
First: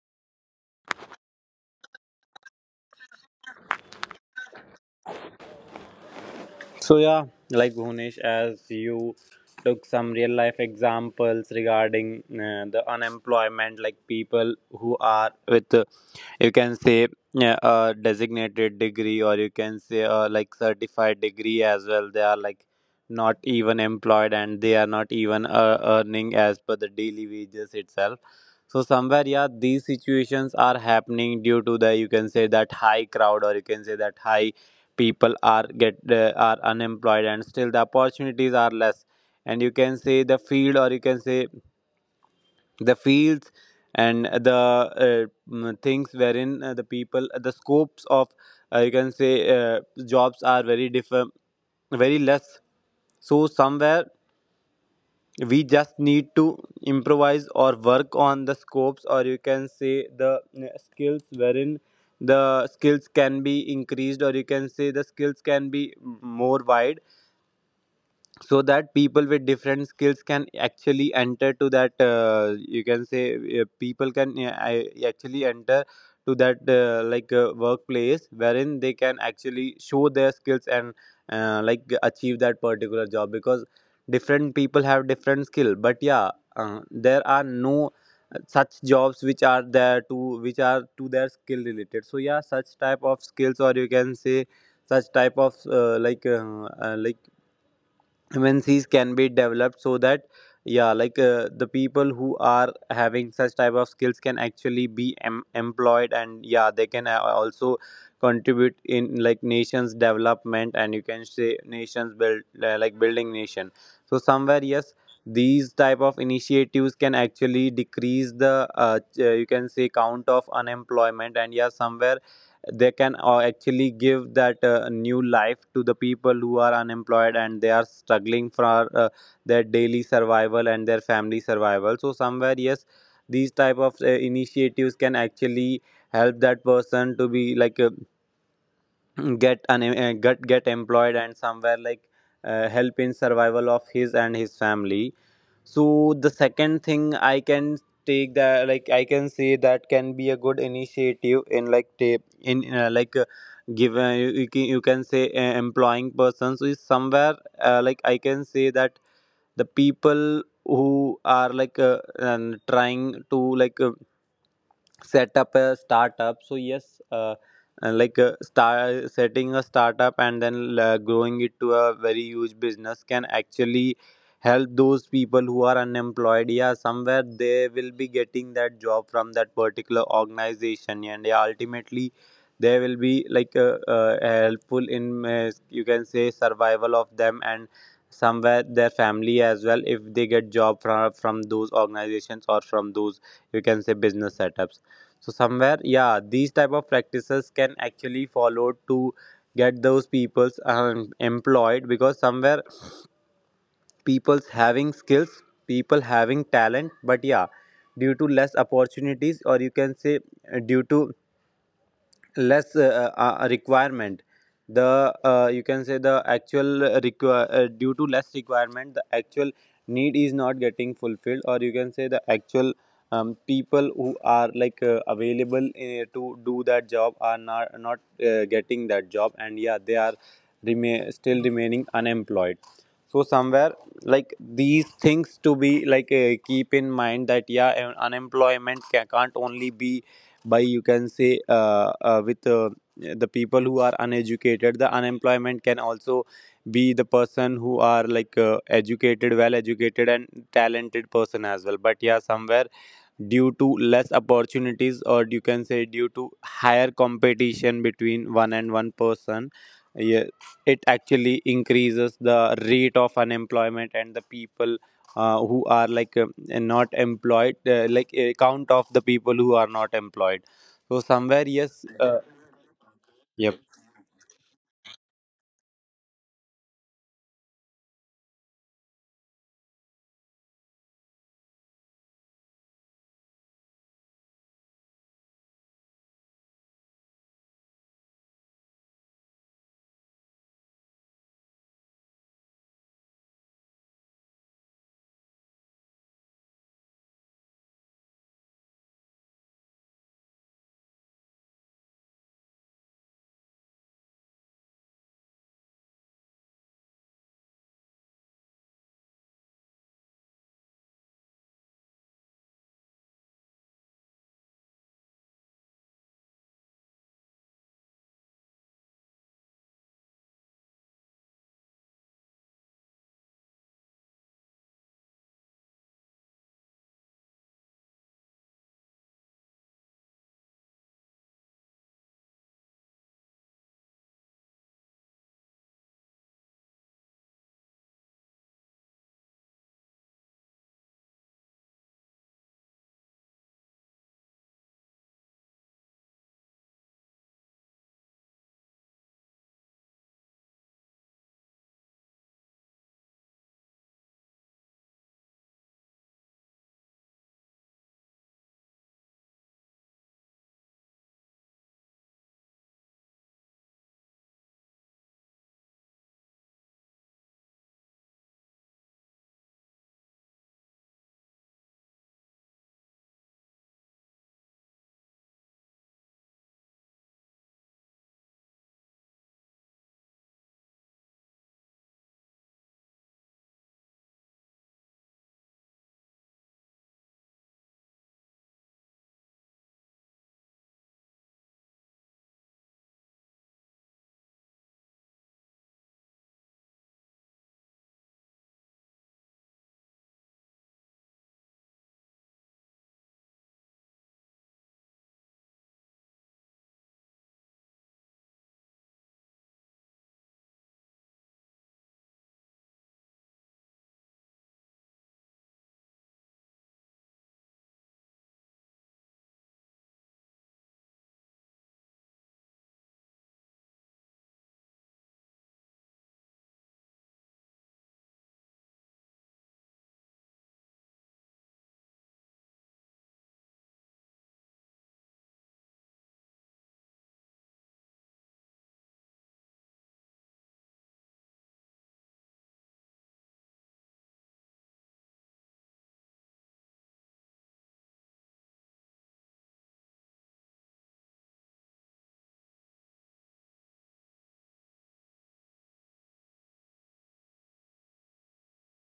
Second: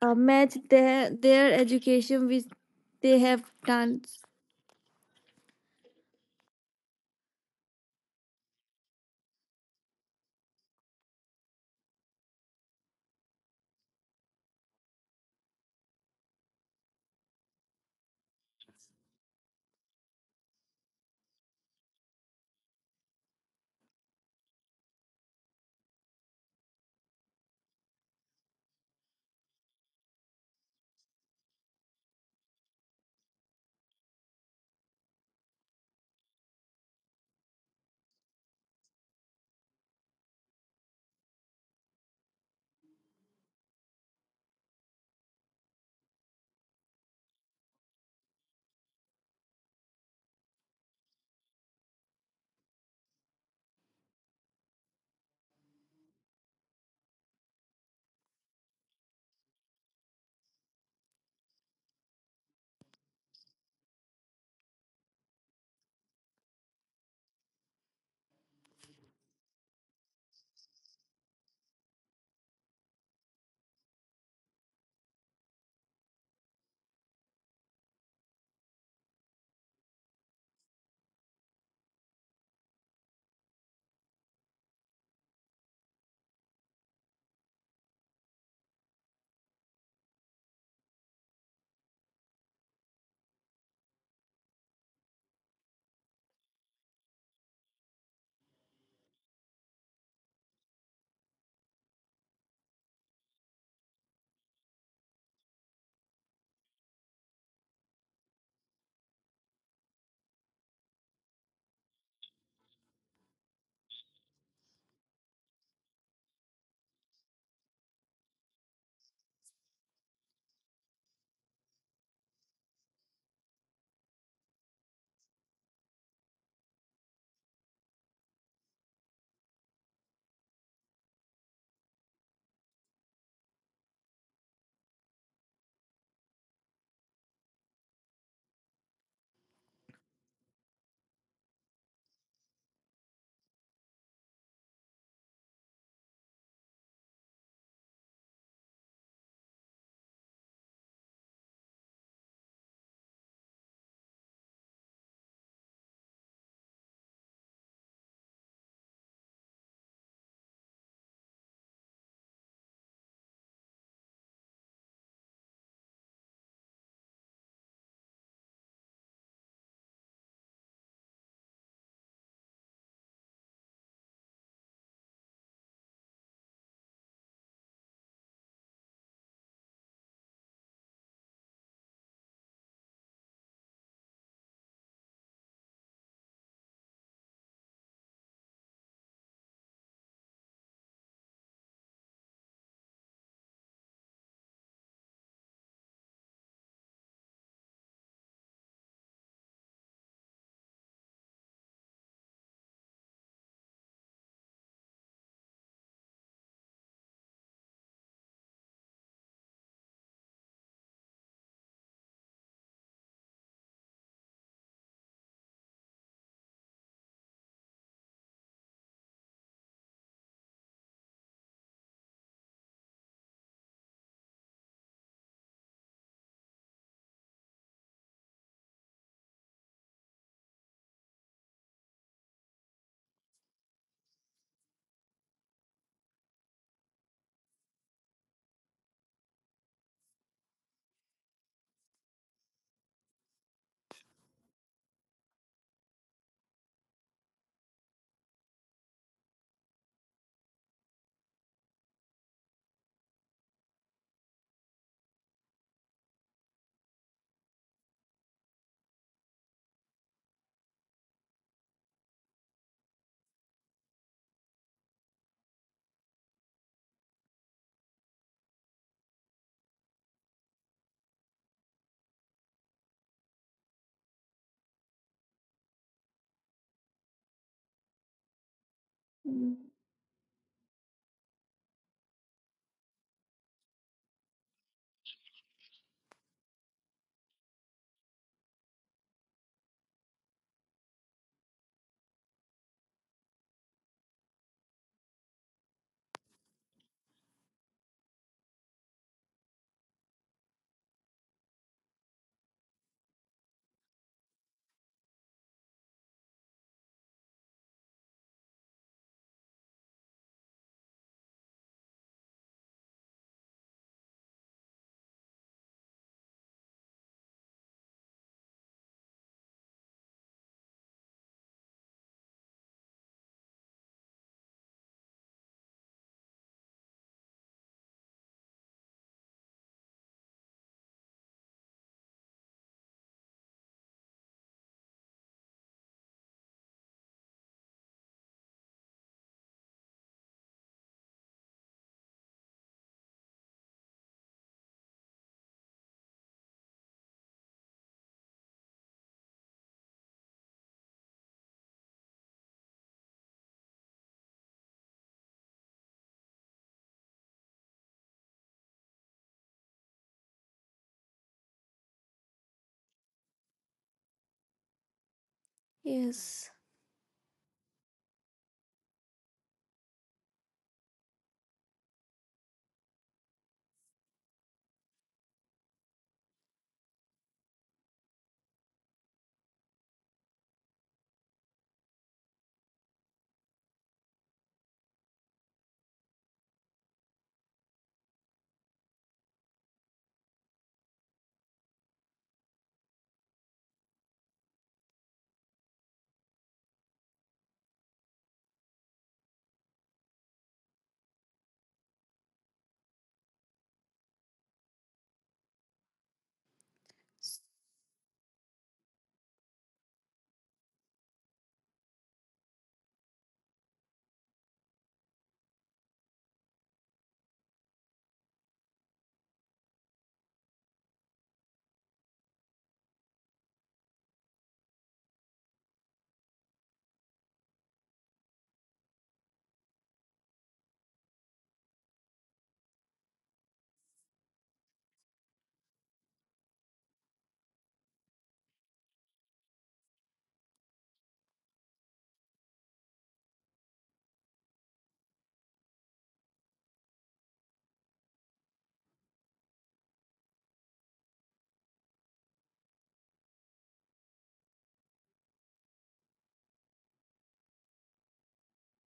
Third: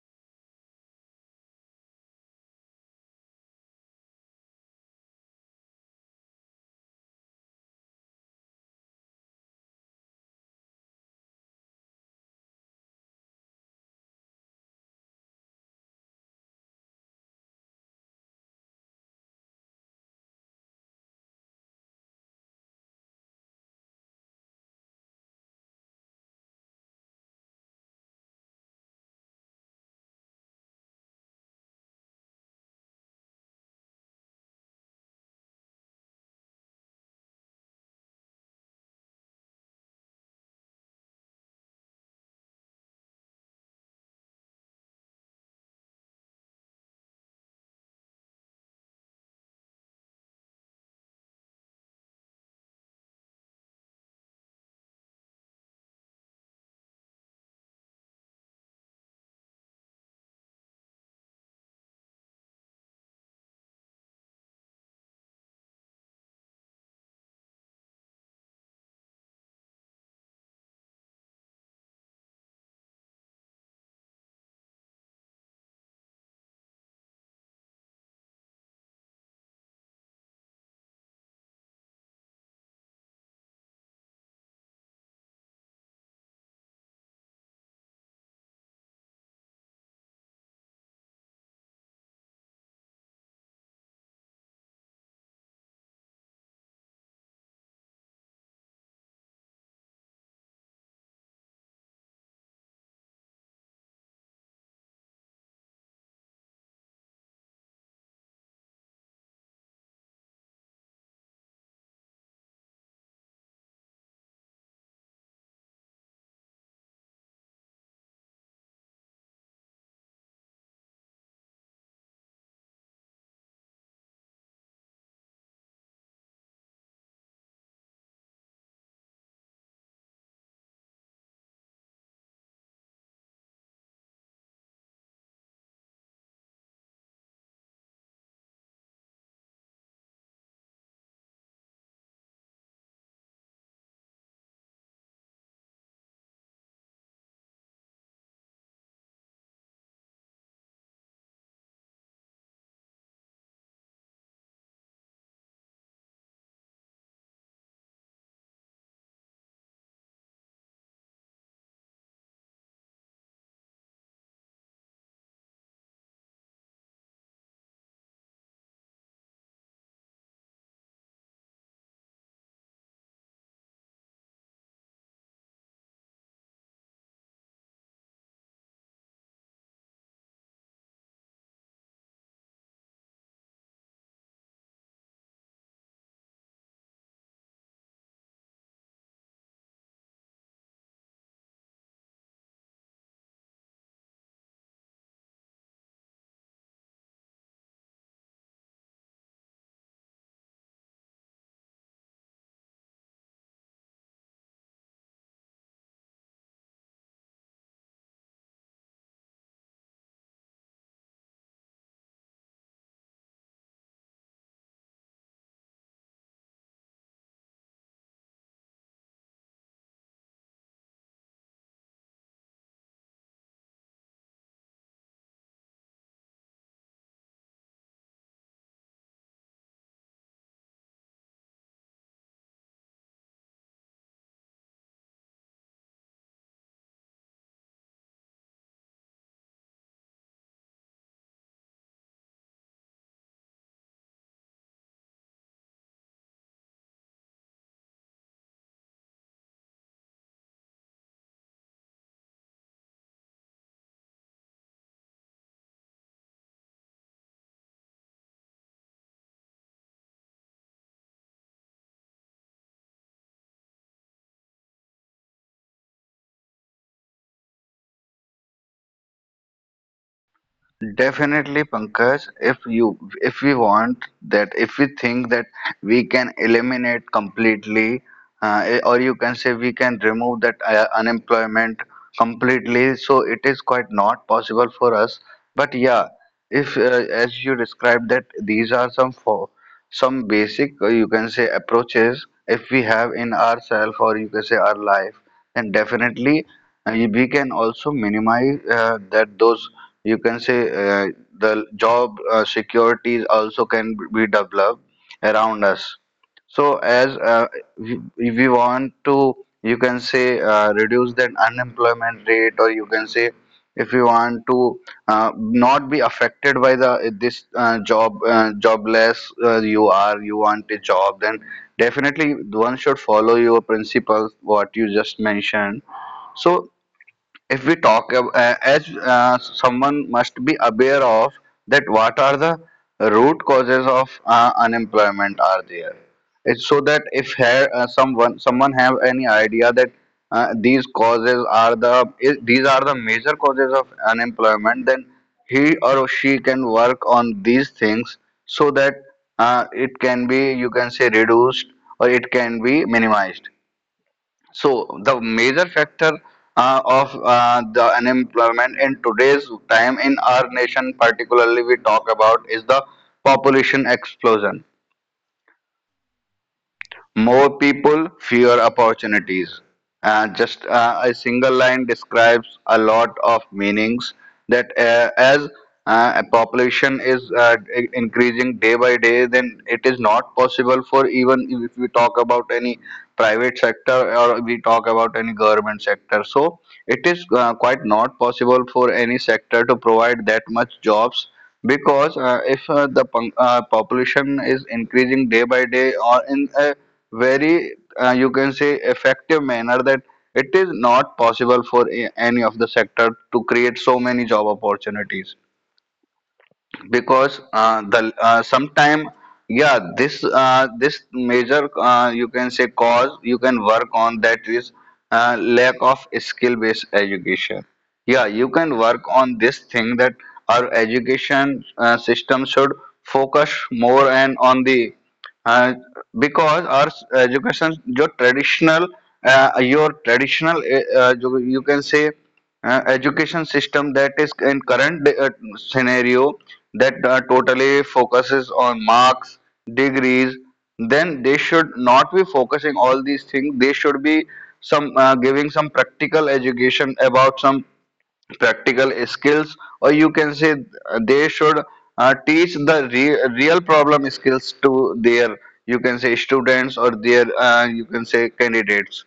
[SPEAKER 2] uh, match their education with they have done.
[SPEAKER 3] so yeah, like Bhunesh, as you took some real life examples regarding the unemployment, like people who are with, you can say a designated degree, or you can say like certified degree as well, they are like not even employed, and they are not even earning as per the daily wages itself. So somewhere, yeah, these situations are happening due to the you can say that high crowd or you can say that high people are get are unemployed, and still the opportunities are less, and you can say the field, or you can say the fields, and things wherein the scopes of you can say jobs are very less. So somewhere we just need to improvise or work on the scopes, or you can say skills, wherein the skills can be increased, or you can say the skills can be more wide, so that people with different skills can actually enter to that you can say actually enter to that like workplace wherein they can actually show their skills and like achieve that particular job. Because different people have different skill, but yeah, there are no such jobs which are there to which are to their skill related. So yeah, such type of skills, or you can say such type of MNCs can be developed, so that yeah, the people who are having such type of skills can actually be employed, and yeah, they can also contribute in like nations development, and you can say nations build like building nation. So somewhere, yes, these type of initiatives can actually decrease the ch- you can say count of unemployment, and yeah, somewhere they can actually give that new life to the people who are unemployed and they are struggling for uh, their daily survival and their family survival. So somewhere, yes, these type of initiatives can actually help that person to be get an get employed, and somewhere help in survival of his and his family. So the second thing I can take that like I can say that can be a good initiative in like tape in give you can say employing persons is somewhere. Like I can say that the people who are and trying to like uh, set up a startup. So yes, start setting a startup and then growing it to a very huge business can actually help those people who are unemployed. Yeah, somewhere they will be getting that job from that particular organization, and yeah, ultimately they will be helpful in you can say survival of them and somewhere their family as well, if they get job from those organizations or from those you can say business setups. So somewhere, yeah, these type of practices can actually follow to get those peoples employed, because somewhere people's having skills, people having talent, but yeah, due to less opportunities, or you can say due to less requirement, the you can say the actual require due to less requirement, the actual need is not getting fulfilled, or you can say the actual people who are available to do that job are not getting that job, and yeah, they are remain still remaining unemployed. So somewhere, like, these things to be keep in mind, that yeah, unemployment can't only be by you can say with the people who are uneducated. The unemployment can also be the person who are educated, well educated and talented person as well. But yeah, somewhere, due to less opportunities, or you can say due to higher competition between one and one person, yeah, it actually increases the rate of unemployment, and the people who are not employed, like a count of the people who are not employed. So somewhere,
[SPEAKER 1] Definitely,
[SPEAKER 3] yes,
[SPEAKER 1] Pankaj, if we
[SPEAKER 3] yep.
[SPEAKER 1] want that if we think that we can eliminate completely or you can say we
[SPEAKER 2] Mm,
[SPEAKER 1] can remove that unemployment completely, so it is quite not possible for us. But yeah, if as you described that these are some four, some basic you can say approaches if we have in ourself or you can say our life, then definitely we can also minimize that those you can say the job securities also can be developed around us. So as we want to, you can say, reduce that unemployment rate, or you can say, if you want to not be affected by the this job jobless you are, you want a job, then definitely one should follow your principles, what you just mentioned. So if we talk as someone must be aware of that what are the root causes of unemployment are there, it's so that if someone someone have any idea that these causes are the these are the major causes of unemployment, then he or she can work on these things so that it can be you can say reduced, or it can be minimized. So the major factor of the unemployment in today's time in our nation, particularly we talk about, is the population explosion.
[SPEAKER 2] yes.
[SPEAKER 1] More people, fewer opportunities. Just a single line describes a lot of meanings that as a population is increasing day by day, then it is not possible for even if we talk about any private sector or we talk about any government sector. So it is quite not possible for any sector to provide that much jobs because if the population is increasing day by day or in a very you can say effective manner that it is not possible for any of the sector to create so many job opportunities because the sometime yeah this this major you can say cause you can work on that is lack of skill based education. Yeah, you can work on this thing that our education system should focus more and on the uh, because our education your traditional जो you can say education system that is in current scenario that totally focuses on marks, degrees, then they should not be focusing all these things. They should be some giving some practical education about some practical skills or you can say they should teach the real problem skills to their you can say students or their you can say candidates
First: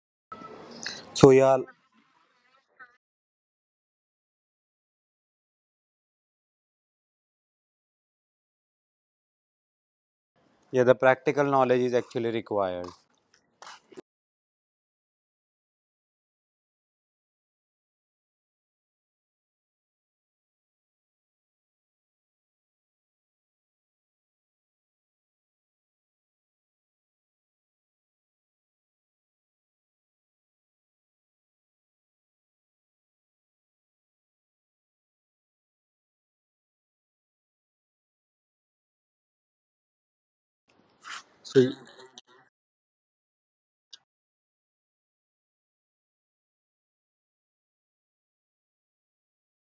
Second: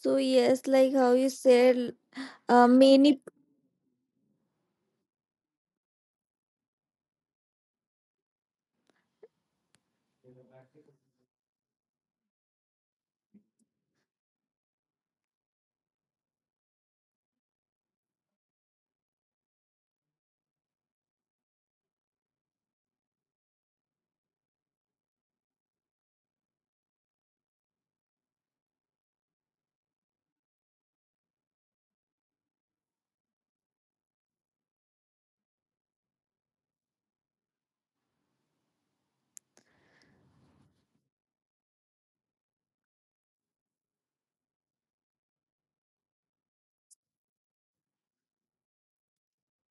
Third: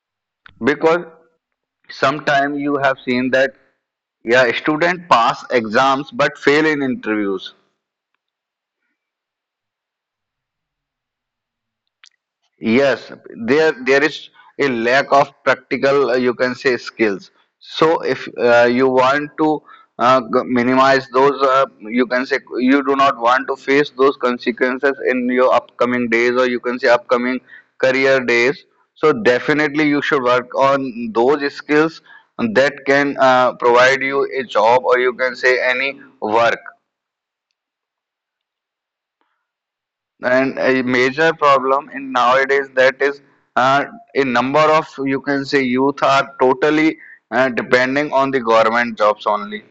[SPEAKER 2] So yes, like
[SPEAKER 1] because
[SPEAKER 2] how you
[SPEAKER 3] So yeah,
[SPEAKER 2] said,
[SPEAKER 1] sometime you have
[SPEAKER 2] many.
[SPEAKER 1] seen that yeah student pass exams but fail in interviews.
[SPEAKER 3] yeah, the practical knowledge is actually required.
[SPEAKER 1] Yes, there is a lack of practical, you can say, skills. So if you want to minimize those, you can say, you do not want to face those consequences in your upcoming days or you can say upcoming career days. So definitely you should work on those skills that can provide you a job or you can say any work. And a major
[SPEAKER 3] So
[SPEAKER 1] problem in nowadays that is uh, a number of you can say youth are totally depending on the government jobs only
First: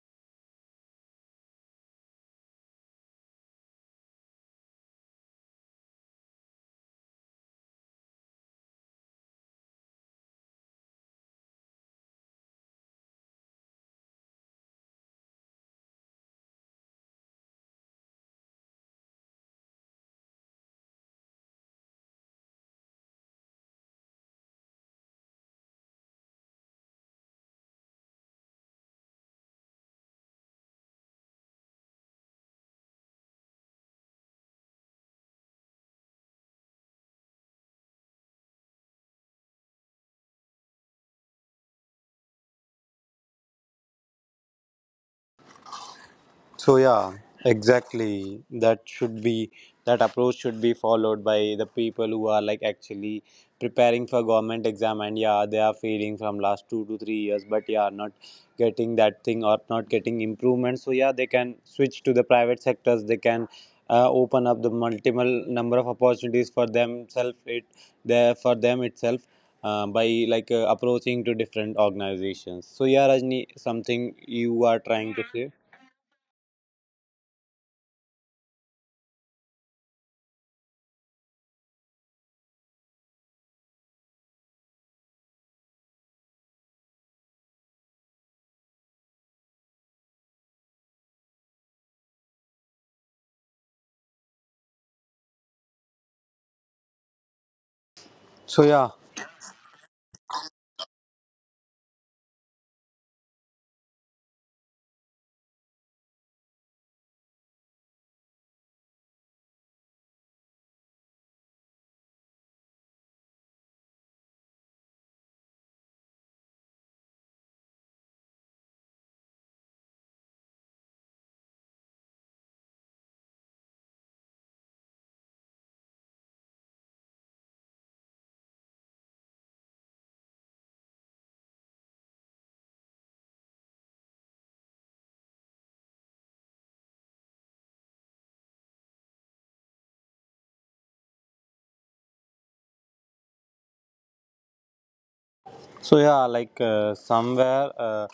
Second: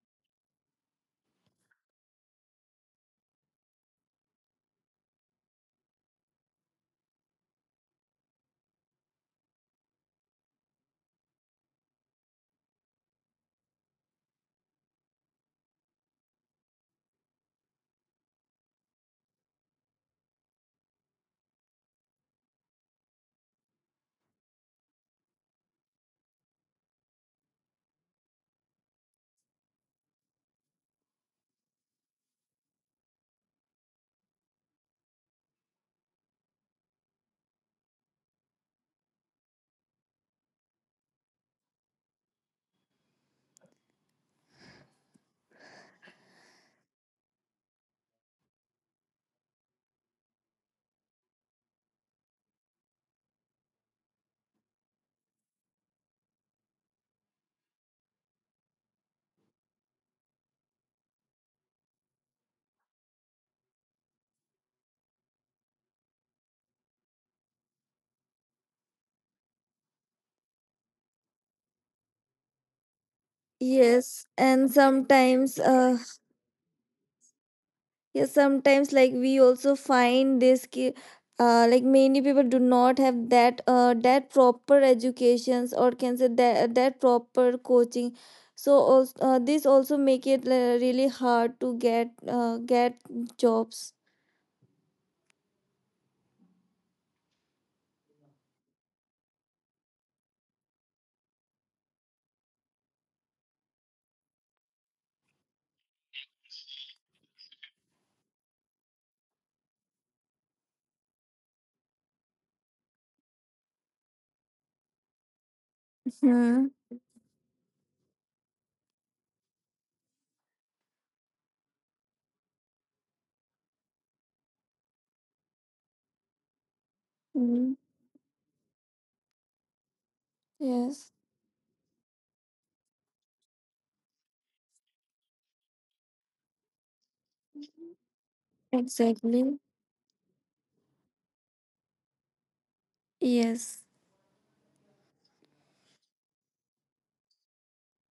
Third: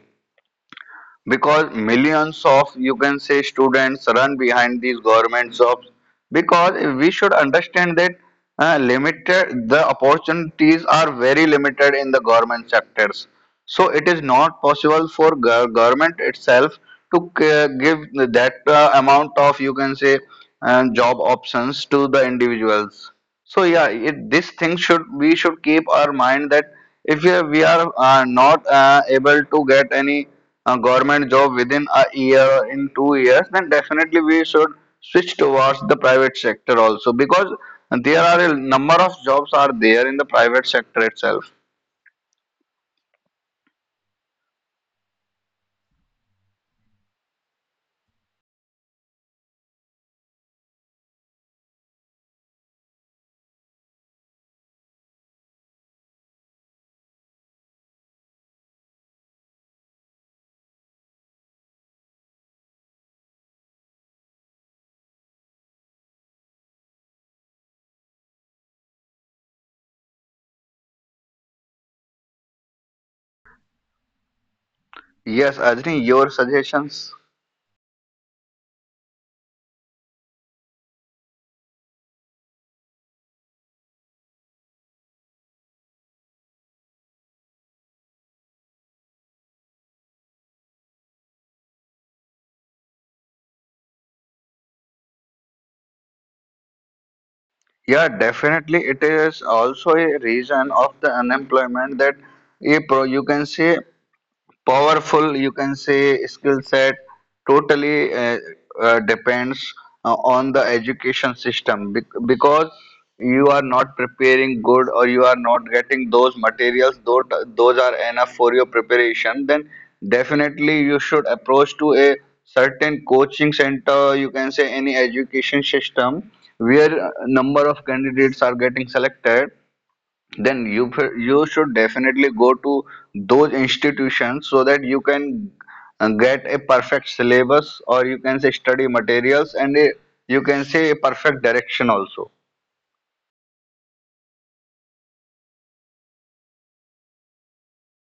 [SPEAKER 1] because millions of you can say students run behind these government jobs because we should understand that limited the opportunities are very limited in the government sectors. So it is not possible for government itself to give that amount of you can say job options to the individuals. So yeah, this thing should, we should keep our mind that if we are not able to get any government job within a year or in 2 years, then definitely we should switch towards the private sector also, because there are a number of jobs are there in the private sector itself.
[SPEAKER 3] so yeah, exactly. That should be, that approach should be followed by the people who are like actually preparing for government exam, and yeah, they are failing from last 2 to 3 years, but yeah, not getting that thing or not getting improvement. So yeah, they can switch to the private sectors. They can open up the multiple number of opportunities for themselves. It there for them itself. By approaching to different organizations. So yeah, Rajni, something
[SPEAKER 2] Yes,
[SPEAKER 3] you
[SPEAKER 2] and
[SPEAKER 3] are trying to say?
[SPEAKER 1] Yes,
[SPEAKER 2] sometimes,
[SPEAKER 1] Ajni, your suggestions.
[SPEAKER 2] yes, sometimes like we also find this, ki- like many people do not have that, that proper educations, or can say that that proper coaching. So also, this also make it really hard to get jobs.
[SPEAKER 1] Yeah,
[SPEAKER 3] So
[SPEAKER 1] definitely.
[SPEAKER 3] yeah.
[SPEAKER 1] It is also a reason of the unemployment that a pro, you can say, powerful, you can say, skill set totally depends on the education system because you are not preparing good or you are not getting those
[SPEAKER 2] Hmm.
[SPEAKER 1] materials, though those are enough for your preparation, then definitely you should approach to a certain coaching center, you can say any education system where number
[SPEAKER 2] Hmm.
[SPEAKER 1] of candidates are getting selected, then
[SPEAKER 2] Yes.
[SPEAKER 1] you should definitely go to those institutions so that you can get a perfect syllabus or you can say study materials
[SPEAKER 2] Exactly.
[SPEAKER 1] and a, you can say a perfect direction also.
[SPEAKER 2] Yes.
[SPEAKER 3] So yeah, somewhere,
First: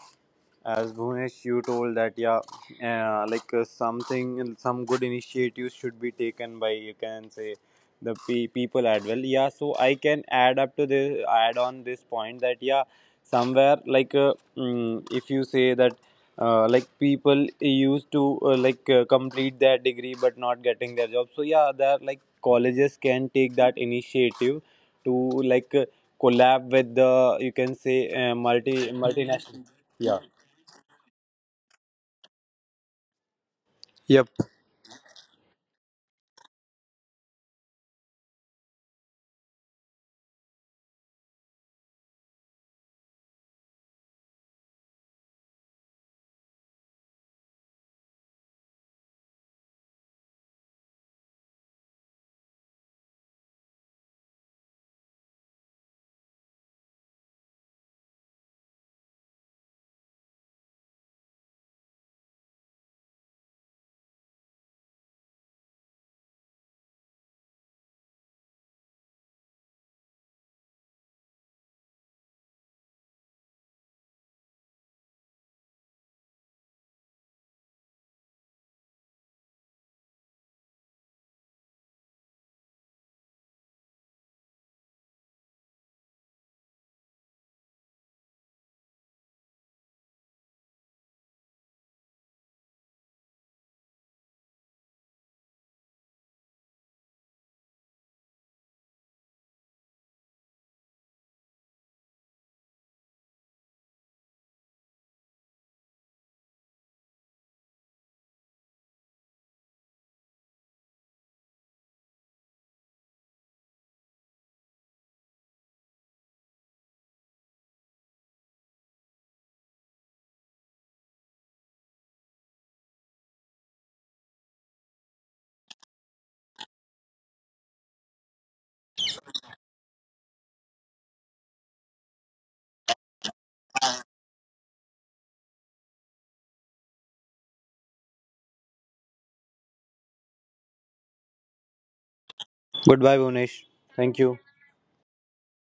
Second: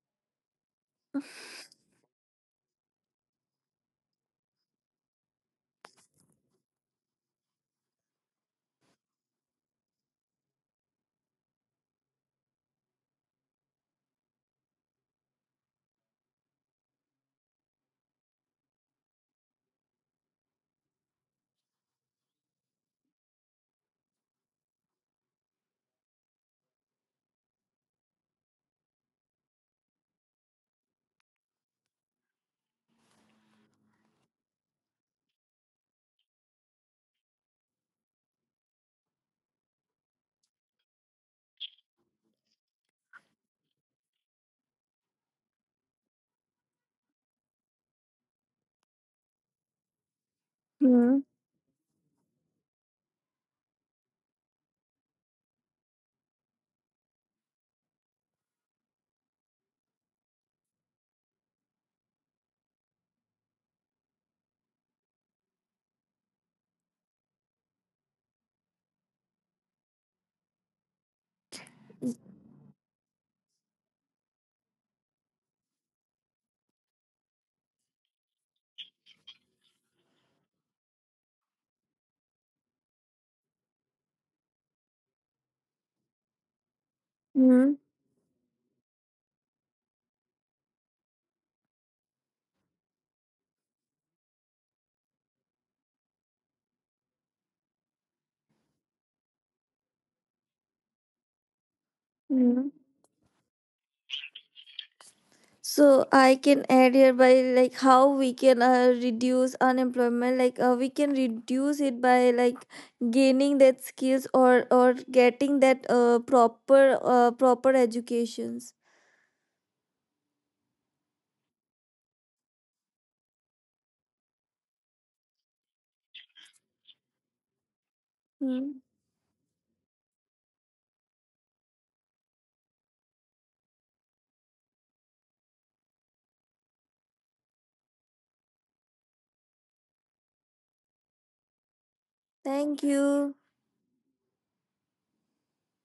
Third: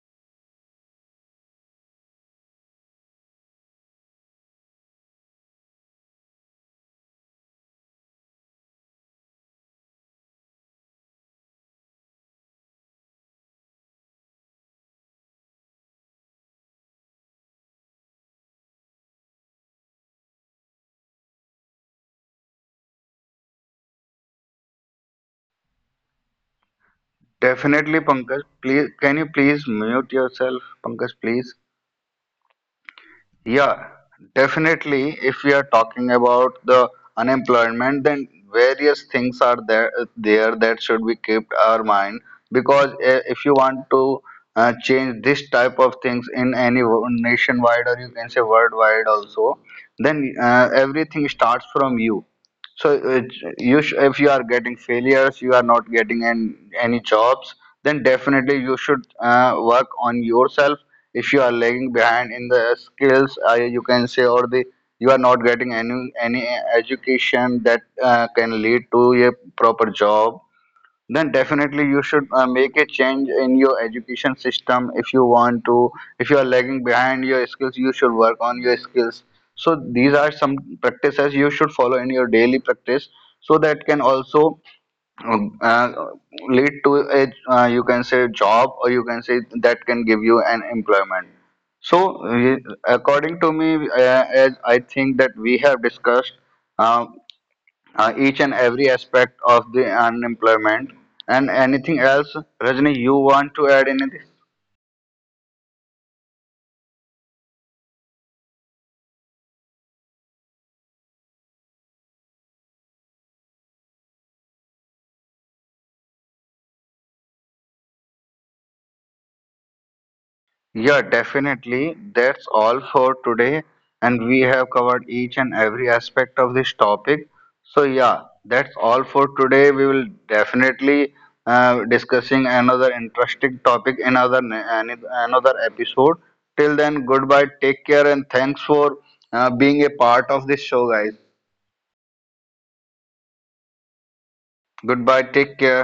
[SPEAKER 3] as Bhunesh, you told that yeah, something, some good initiatives should be taken by you can say people as well. Yeah, so I can add up to this, add on this point, that yeah, somewhere if you say that. Like people used to complete their degree but not getting their job. So yeah, there like colleges can take that initiative to like uh, collab with the you can
[SPEAKER 1] Definitely
[SPEAKER 3] say
[SPEAKER 1] Pankaj, please, can you please
[SPEAKER 3] multinational.
[SPEAKER 1] mute
[SPEAKER 3] Yeah.
[SPEAKER 1] yourself, Pankaj, please. Yeah,
[SPEAKER 3] Yep.
[SPEAKER 1] definitely. If we are talking about the unemployment, then various things are there that should be kept our mind, because eh, if you want to change this type of things in any nationwide or you can say worldwide also, then
[SPEAKER 2] Hmm.
[SPEAKER 1] everything starts from you. So you sh if you are getting failures, you are not getting any jobs, then definitely you should work on yourself. If you are lagging behind in the skills, you can say, or the you are not getting any education that can lead to a proper job, then definitely you should make a change in your education system. If you want to, if you are lagging behind your skills, you should work on your skills. So these are some practices you should follow in your daily practice, so that can also um, uh, lead to a
[SPEAKER 2] Hmm.
[SPEAKER 1] you can say job or you can say that can give you an employment. So according to me, as I think that we have discussed uh, each and every aspect of the unemployment, and anything else,
[SPEAKER 2] Hmm.
[SPEAKER 1] Rajni, you want to add anything?
[SPEAKER 2] So I can add here by like how we can reduce unemployment. Like we can reduce it by like gaining that skills, or getting that proper proper educations.
[SPEAKER 1] Yeah, definitely. That's all for today, and we have covered each and every aspect of this topic. So yeah,
[SPEAKER 2] Hmm.
[SPEAKER 1] that's all for today. We will definitely discussing another interesting topic in another, another episode. Till then, goodbye, take care, and thanks for being a part of this show, guys.
[SPEAKER 2] Thank
[SPEAKER 3] Goodbye,
[SPEAKER 2] you.
[SPEAKER 3] Bhunesh. Thank you.
[SPEAKER 1] Goodbye, take care.